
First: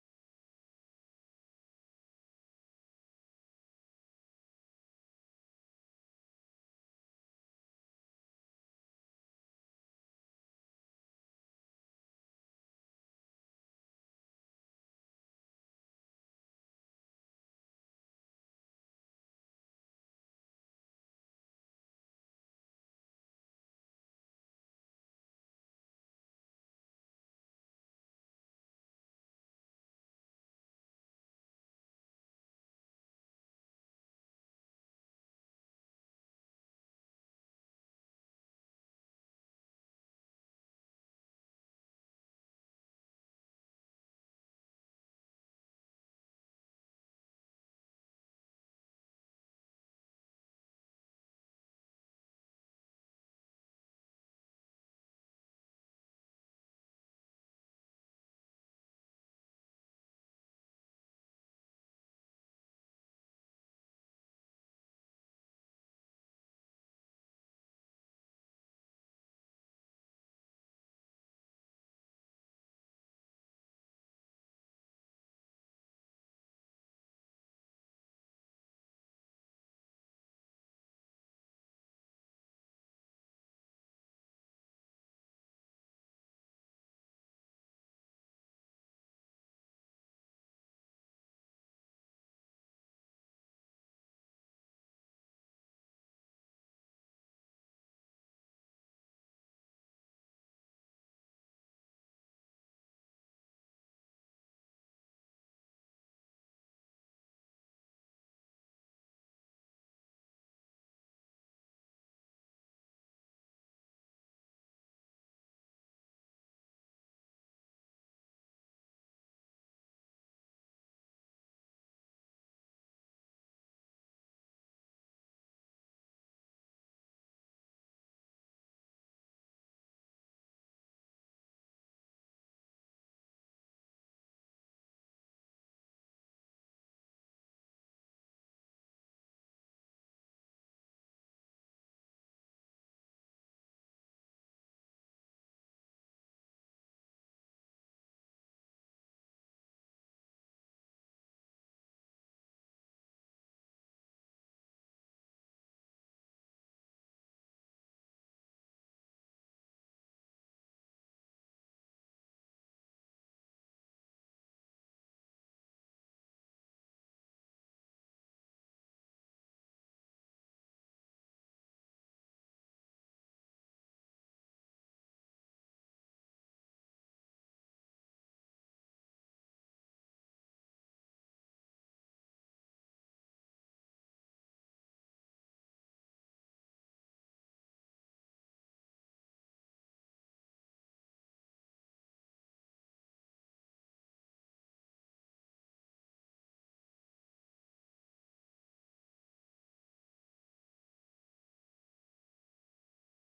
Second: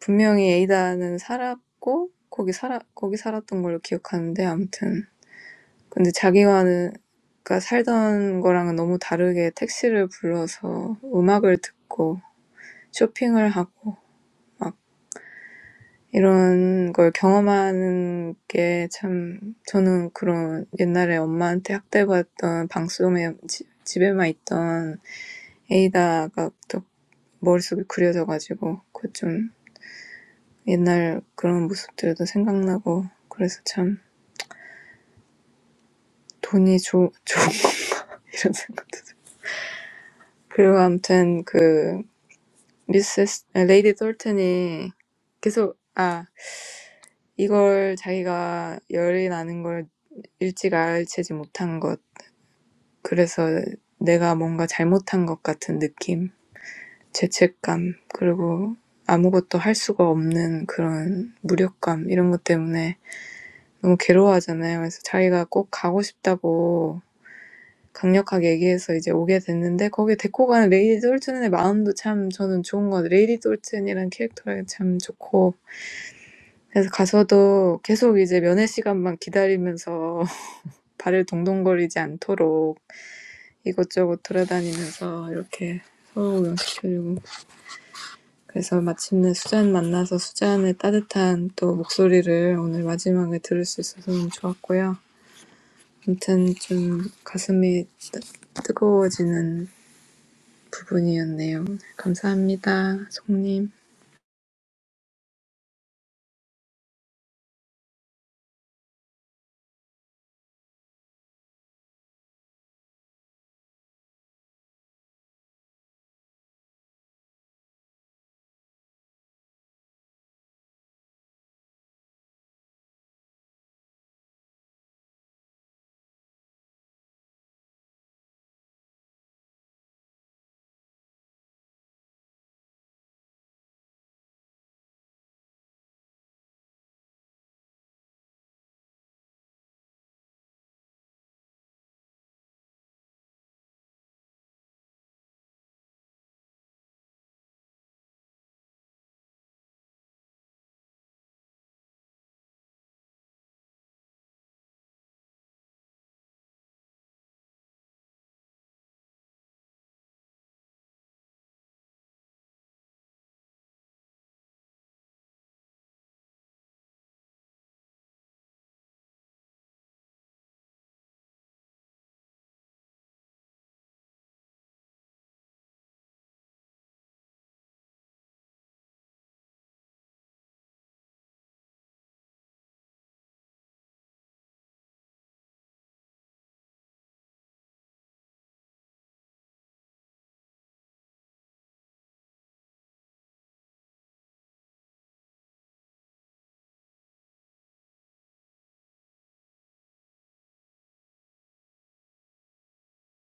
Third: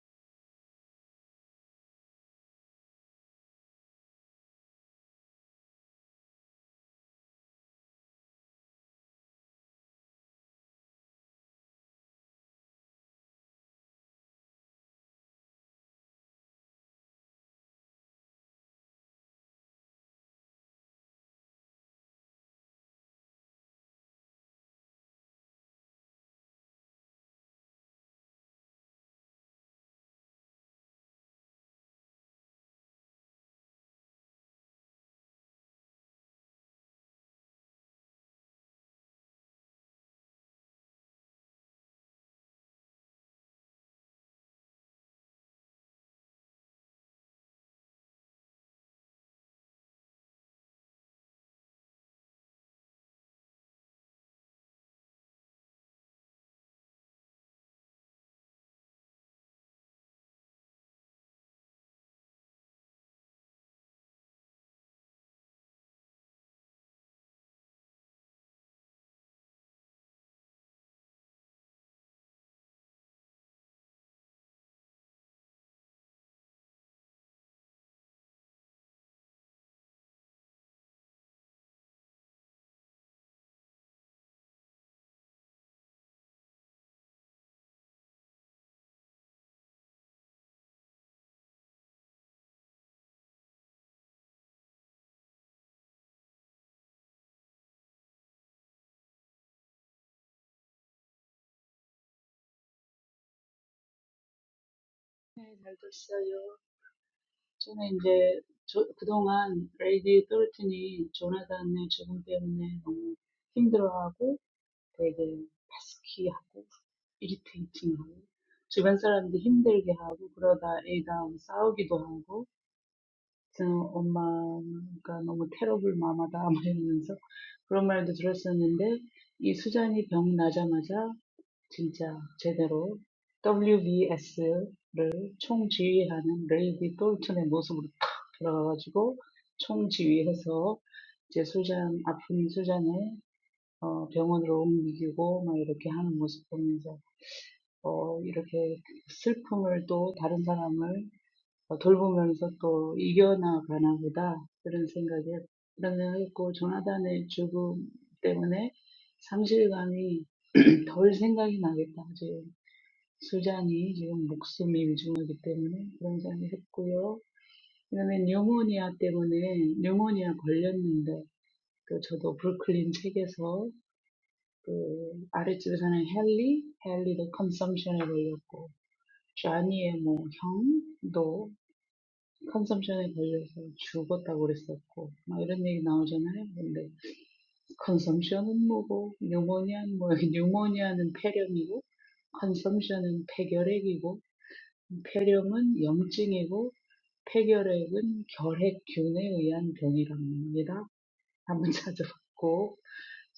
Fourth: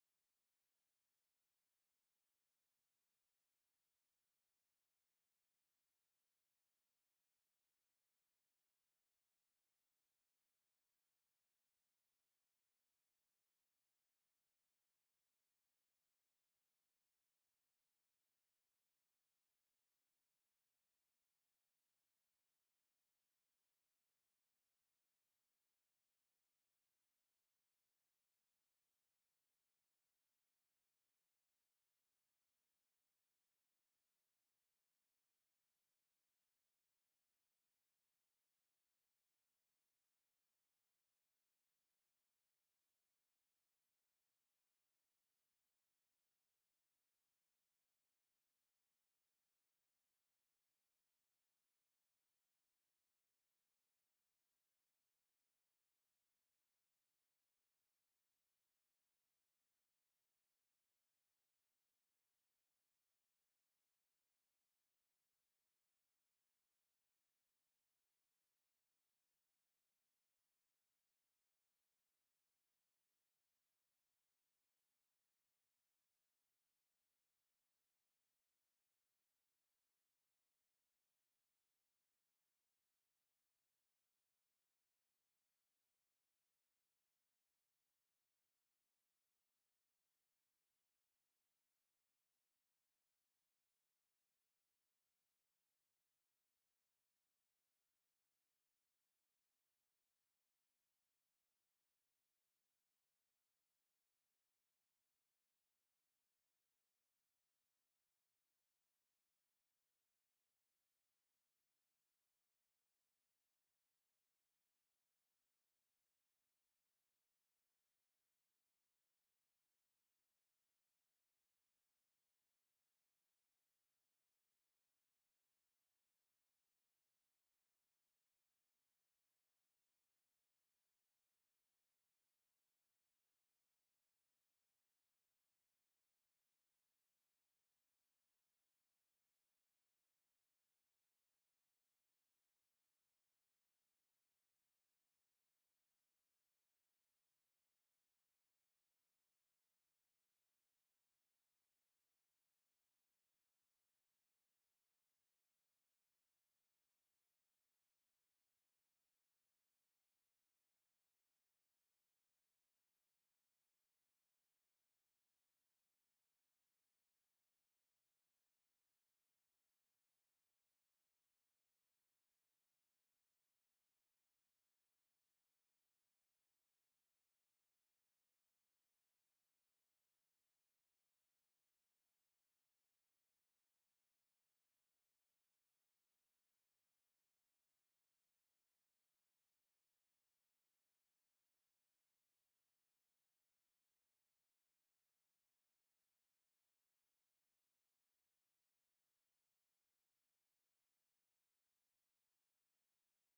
분명히 에이다는 살았고 거기 살았 거기 살았던 걸로 기억하는데 아무튼 근데 자기와는 살던 거랑은 너무 다르게 택시를 불러서 음악을 듣고 쇼핑을 하고 막 이런 걸 경험하는 게참 저는 그런 옛날에 엄마한테 학대받던 방소매 지- 집에만 있던 에이다가 또 머릿속에 그려져 가지고 좀 옛날 그런 모습들도 생각나고 그래서 참 돈이 좋 좋은 거 이런 생각도 들고 그리고 아무튼 그 미세스 아, 레이디 톨튼이 계속 아 이걸 자기가 열이 나는 걸 일찍 알채지 못한 것 그래서 내가 뭔가 잘못한 것 같은 느낌 죄책감 그리고 아무것도 할 수가 없는 그런 무력감 이런 것 때문에 너무 괴로워하잖아요. 그래서 자기가 꼭 가고 싶다고 강력하게 얘기해서 이제 오게 됐는데 거기에 데리고 가는 레이디 톨튼의 마음도 참 저는 좋은 것 같아요. 레이디 톨튼이란 캐릭터가 참 좋고 그래서 가서도 계속 이제 면회 시간만 기다리면서 발을 동동거리지 않도록 이것저것 돌아다니면서 이렇게 서로 구경시켜주고 그래서 마침내 수잔 만나서 수잔의 따뜻한 또 목소리를 오늘 마지막에 들을 수 있어서 너무 좋았고요. 아무튼 좀 가슴이 뜨, 뜨거워지는 부분이었네요. 감사합니다, 송님.
네, 잘 됐어요. 저는 이제 저, 그동안 레이디 톨튼이 조나단의 죽음 때문에 너무 힘들어하고 되게 파스키하고 이리테이팅하고 주변 사람들 힘들게 하고 그러다 애랑 싸우기도 하고 그래서 엄마가 너무 테러블 마마다 막 그런 말도 들었었는데 이 수잔이 병 나자마자 진짜 제대로 WBS를 총지휘하는 레이디 똘튼의 모습으로 탁 들어가가지고 총지휘해서 이제 수잔 아픈 수잔을 어, 병원으로 옮기고 막 이렇게 하는 모습 보면서 어, 이렇게 슬픔을 또 다른 사람을 어, 돌보면서 또 이겨나가나 보다 그런 생각이 그런 생각했고 조나단의 죽음 때문에 상실감이 덜 생각이 나겠다. 이제. 수장이 지금 목숨이 위중하기 때문에 그런 장을 했고요. 그다음에 뉴모니아 때문에 뉴모니아 걸렸는데 그 저도 브루클린 책에서 그 아랫집에 사는 헨리, 헨리도 컨섬션에 걸렸고 쟈니의 뭐 형도 컨섬션에 걸려서 죽었다고 그랬었고 막 이런 얘기 나오잖아요. 근데 컨섬션은 뭐고 뉴모니아는 뭐 뉴모니아는 폐렴이고 컨섬션은 폐결핵이고 폐렴은 염증이고 폐결핵은 결핵균에 의한 병이랍니다. 한번 찾아봤고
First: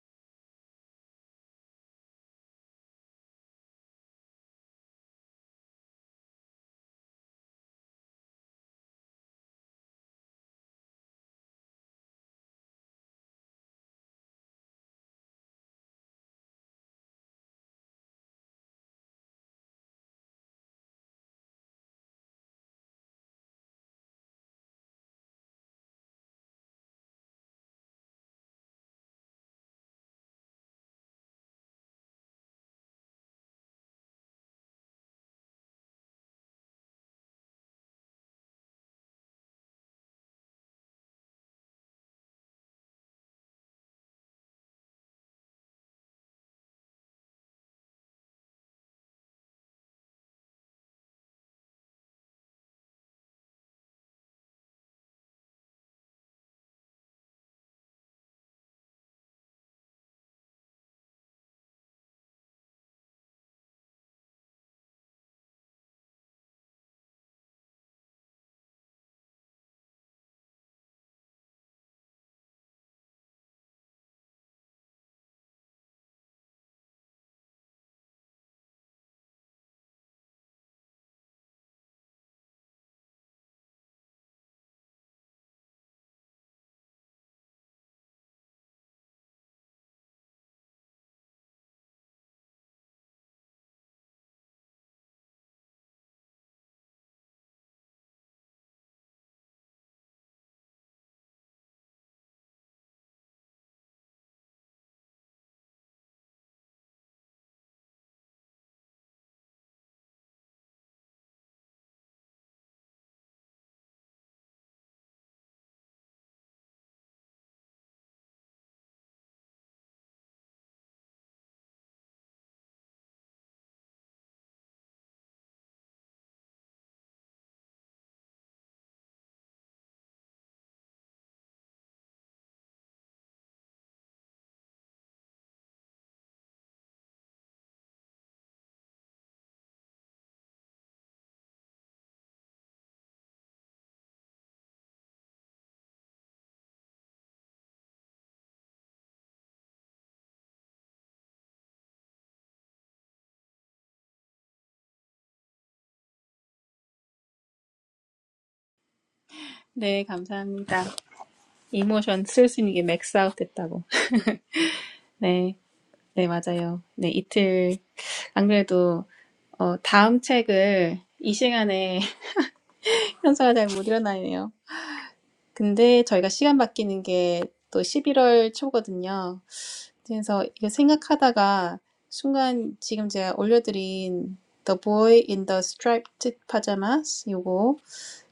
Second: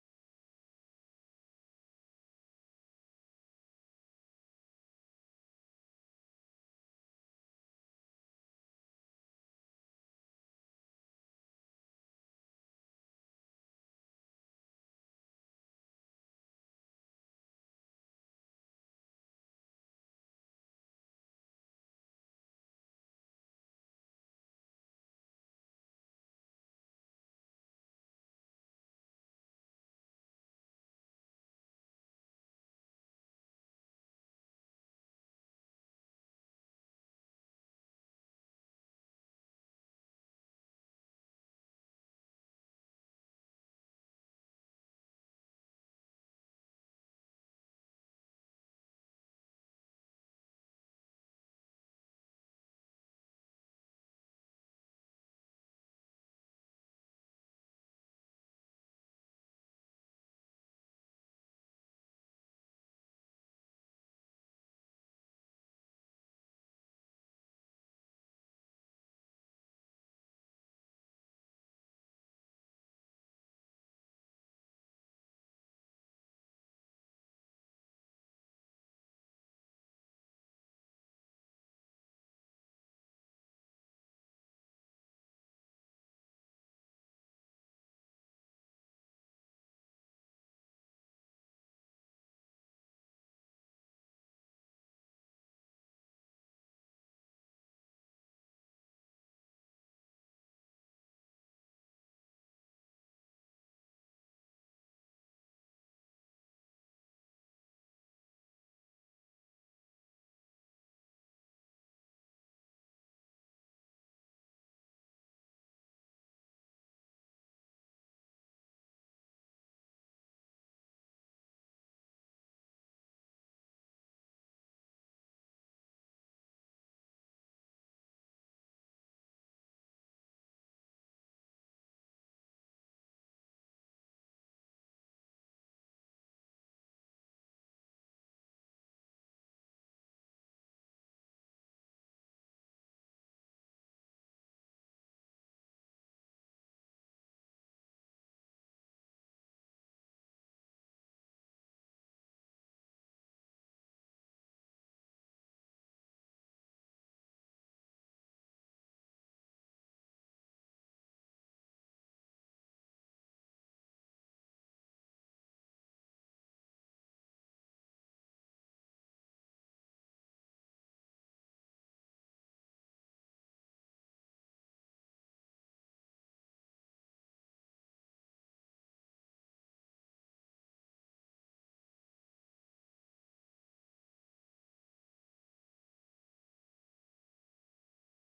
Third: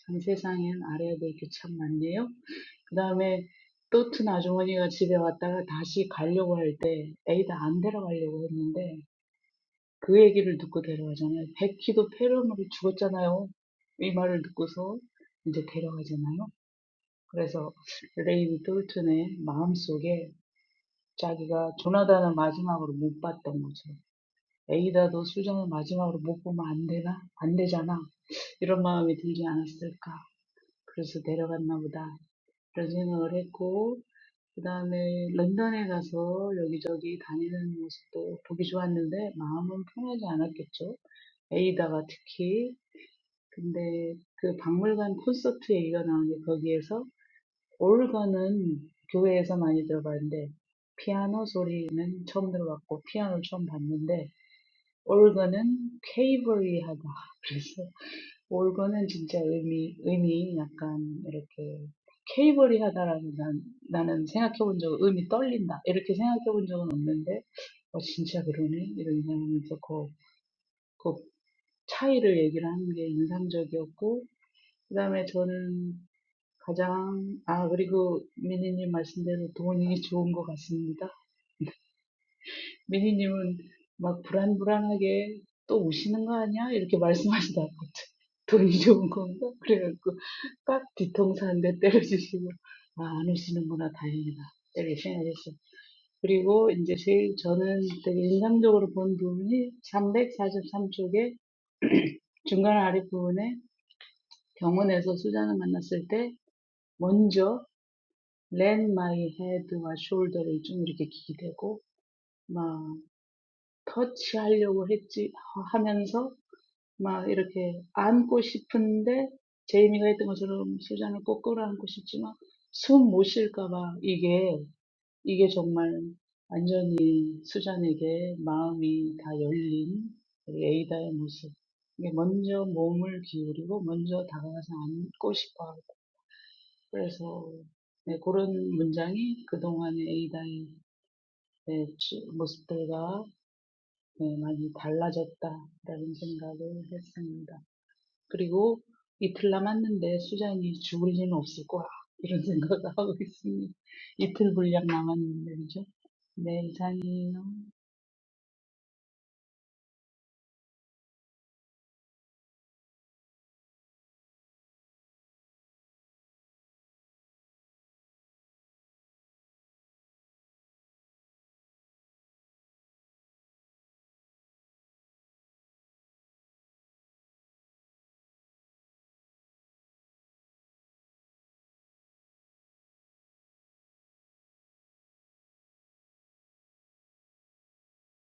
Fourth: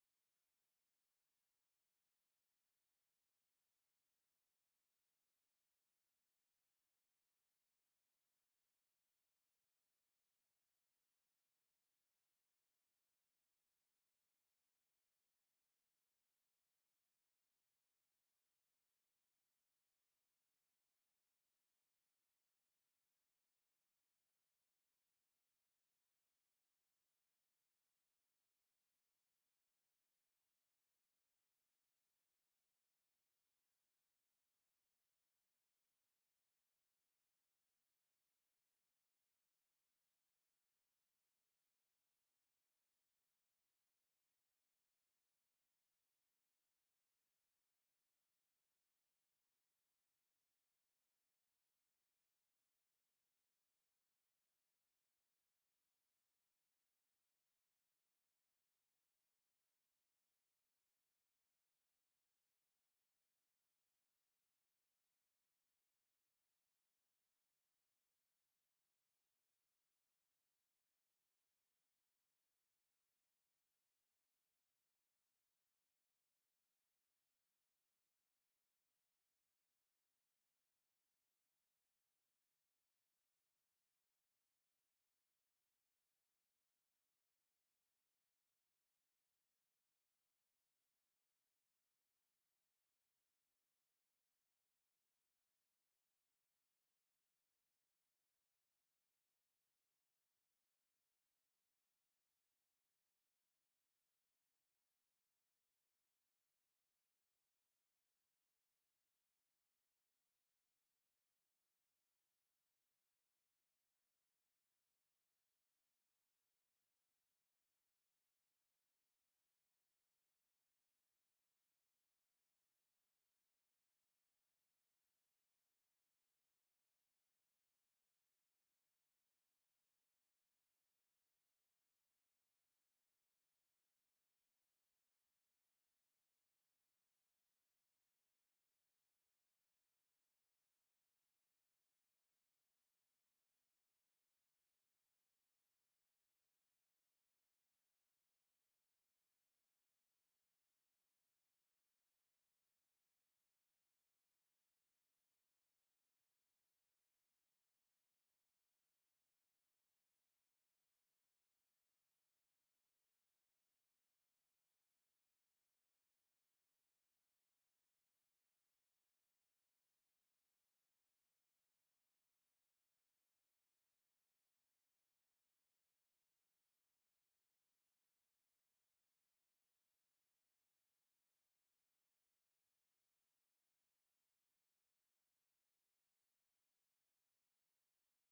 참 세상엔 알아야 될 게 참 많네요. 그 그다음에 또튼 아주머니가 집에 왔다가 다시 가려고 할때 에이다 안 데려가려고 했는데 그 얘기를 듣고 데려가잖아요. 백희도 폐렴으로 죽었잖아요. 이 말을 듣고서 이제 데려가잖아요. 그래서 레이비 똘튼의 마음속에 자기가 조나단을 마지막으로 못 봤던 거죠. 에이다, 너 수정을 마지막으로 못 보면 안 되나? 안 되잖아. 이런 마음이 들지 않았을까? 그래서 내려갔나 보다. 이런 생각을 했고, 그 다음에 런던에 가서 여기저기 다니는 모습도 보기 좋았는데, 마음은 편하지 않았겠죠. 에이다가 특히. 근데 그 박물관 콘서트 얘기가 나오는데, 거기에서 올가는 교회에서 많이 들어봤는데, 피아노 소리는 처음 들어봤고, 피아노를 처음 봤는데, 올건은 케이블리하다. 그래서 올건은 진짜 의미, 의미 약간 이렇게 케이블리하다라는 난, 나는 생각해본 본 적은 의미 떨린다. 이렇게 생각해본 적은 없는데, 어, 진짜 그러네. 이런 생각하면서 그, 그 차이를 얘기를 하는 게 인상적이었고, 그 다음에 저는 가장, 아, 그리고 미니님 말씀대로 돈이 좋은 것 같습니다. 미니님은 막 불안불안하게 또 우시는 거 아니야? 이렇게 말씀하시다가 돈이 좋은 건가? 그래갖고 딱 뒤통수 한대 때려주시고 아, 안 우시는구나 다행이다 이렇게 생각했어요. 그리고 이제 제일 저는 되게 인상적으로 본 부분이 343쪽에 중간 아랫부분에 병원에서 수잔을 만났을 때 먼저 Lend my head와 shoulder를 좀 이렇게 기대고 막 터치하려고 했지 하면서 막 이렇게 안고 싶은데 제이미가 했던 것처럼 수잔을 꼭 끌어안고 싶지만 숨못 쉴까 봐 이게 이게 정말 완전히 수잔에게 마음이 다 열린 우리 에이다의 모습. 이게 먼저 몸을 기울이고 먼저 다가가서 안고 싶어. 하고. 그래서 네, 그런 문장이 그동안의 에이다의 네, 주- 모습들과 네, 많이 달라졌다라는 생각을 했습니다. 그리고 이틀 남았는데 수잔이 죽을 리는 없을 거야. 이런 생각을 하고 있습니다. 이틀 분량 남았는데, 그죠? 네, 이상이에요.
네, 감사합니다. 이모션 슬슬 이게 있는 게 맥스아웃 됐다고. 네, 네, 맞아요. 네, 이틀. 안 그래도, 어, 다음 책을 이 시간에 현사가 잘 못 일어나네요. 근데 저희가 시간 바뀌는 게 또 11월 초거든요. 그래서 이거 생각하다가 순간 지금 제가 올려드린 The Boy in the Striped Pajamas 요거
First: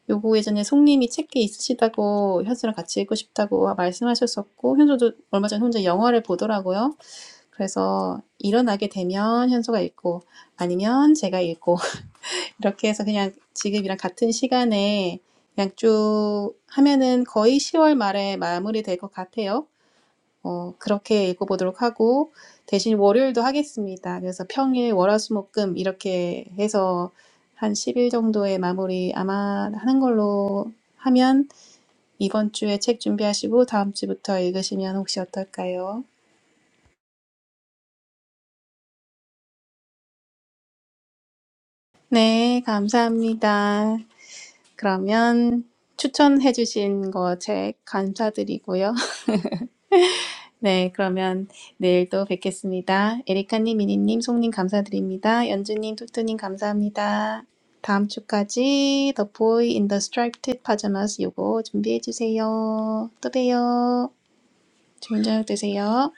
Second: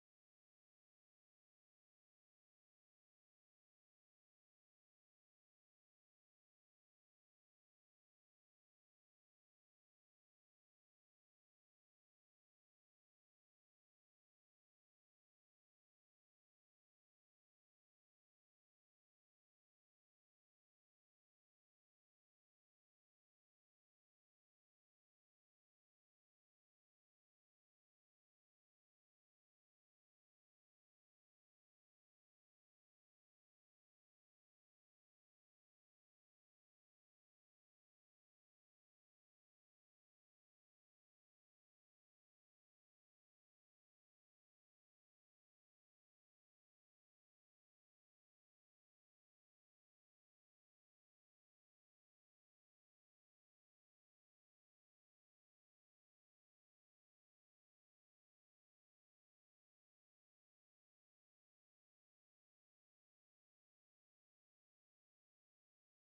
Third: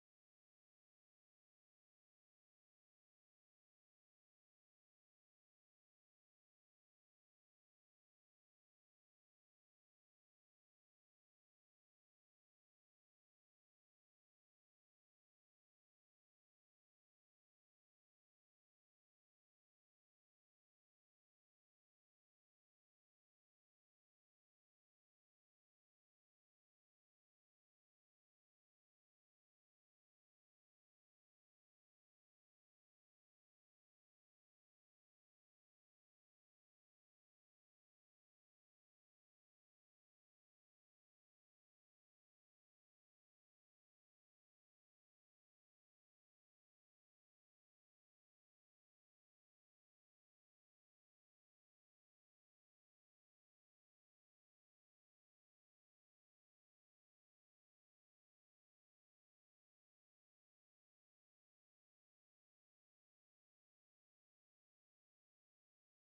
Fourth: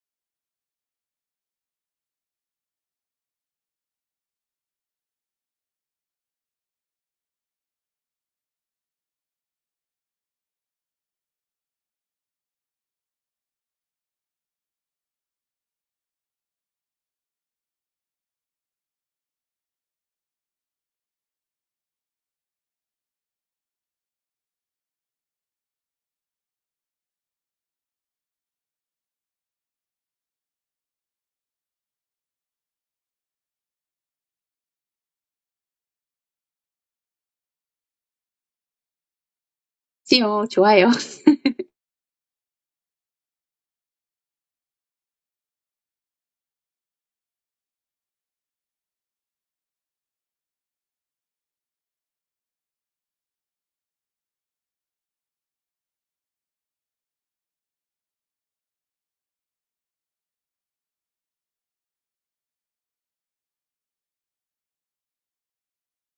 요거 예전에 송님이 책에 있으시다고 현수랑 같이 읽고 싶다고 말씀하셨었고 현수도 얼마 전에 혼자 영화를 보더라고요. 그래서 일어나게 되면 현수가 읽고 아니면 제가 읽고 이렇게 해서 그냥 지금이랑 같은 시간에 양쪽 하면은 거의 10월 말에 마무리될 것 같아요. 어, 그렇게 읽어보도록 하고, 대신 월요일도 하겠습니다. 그래서 평일, 월화수목금 이렇게 해서 한 10일 정도의 마무리 아마 하는 걸로 하면 이번 주에 책 준비하시고 다음 주부터 읽으시면 혹시 어떨까요?
씨요, 좋아요.
네, 감사합니다. 그러면 추천해주신 거 책 감사드리고요. 네, 그러면 내일 또 뵙겠습니다. 에리카님, 미니님, 송님 감사드립니다. 연주님, 투투님 감사합니다. 다음 주까지 The Boy in the Striped Pajamas 요거 준비해 주세요. 또 봬요. 좋은 저녁 되세요.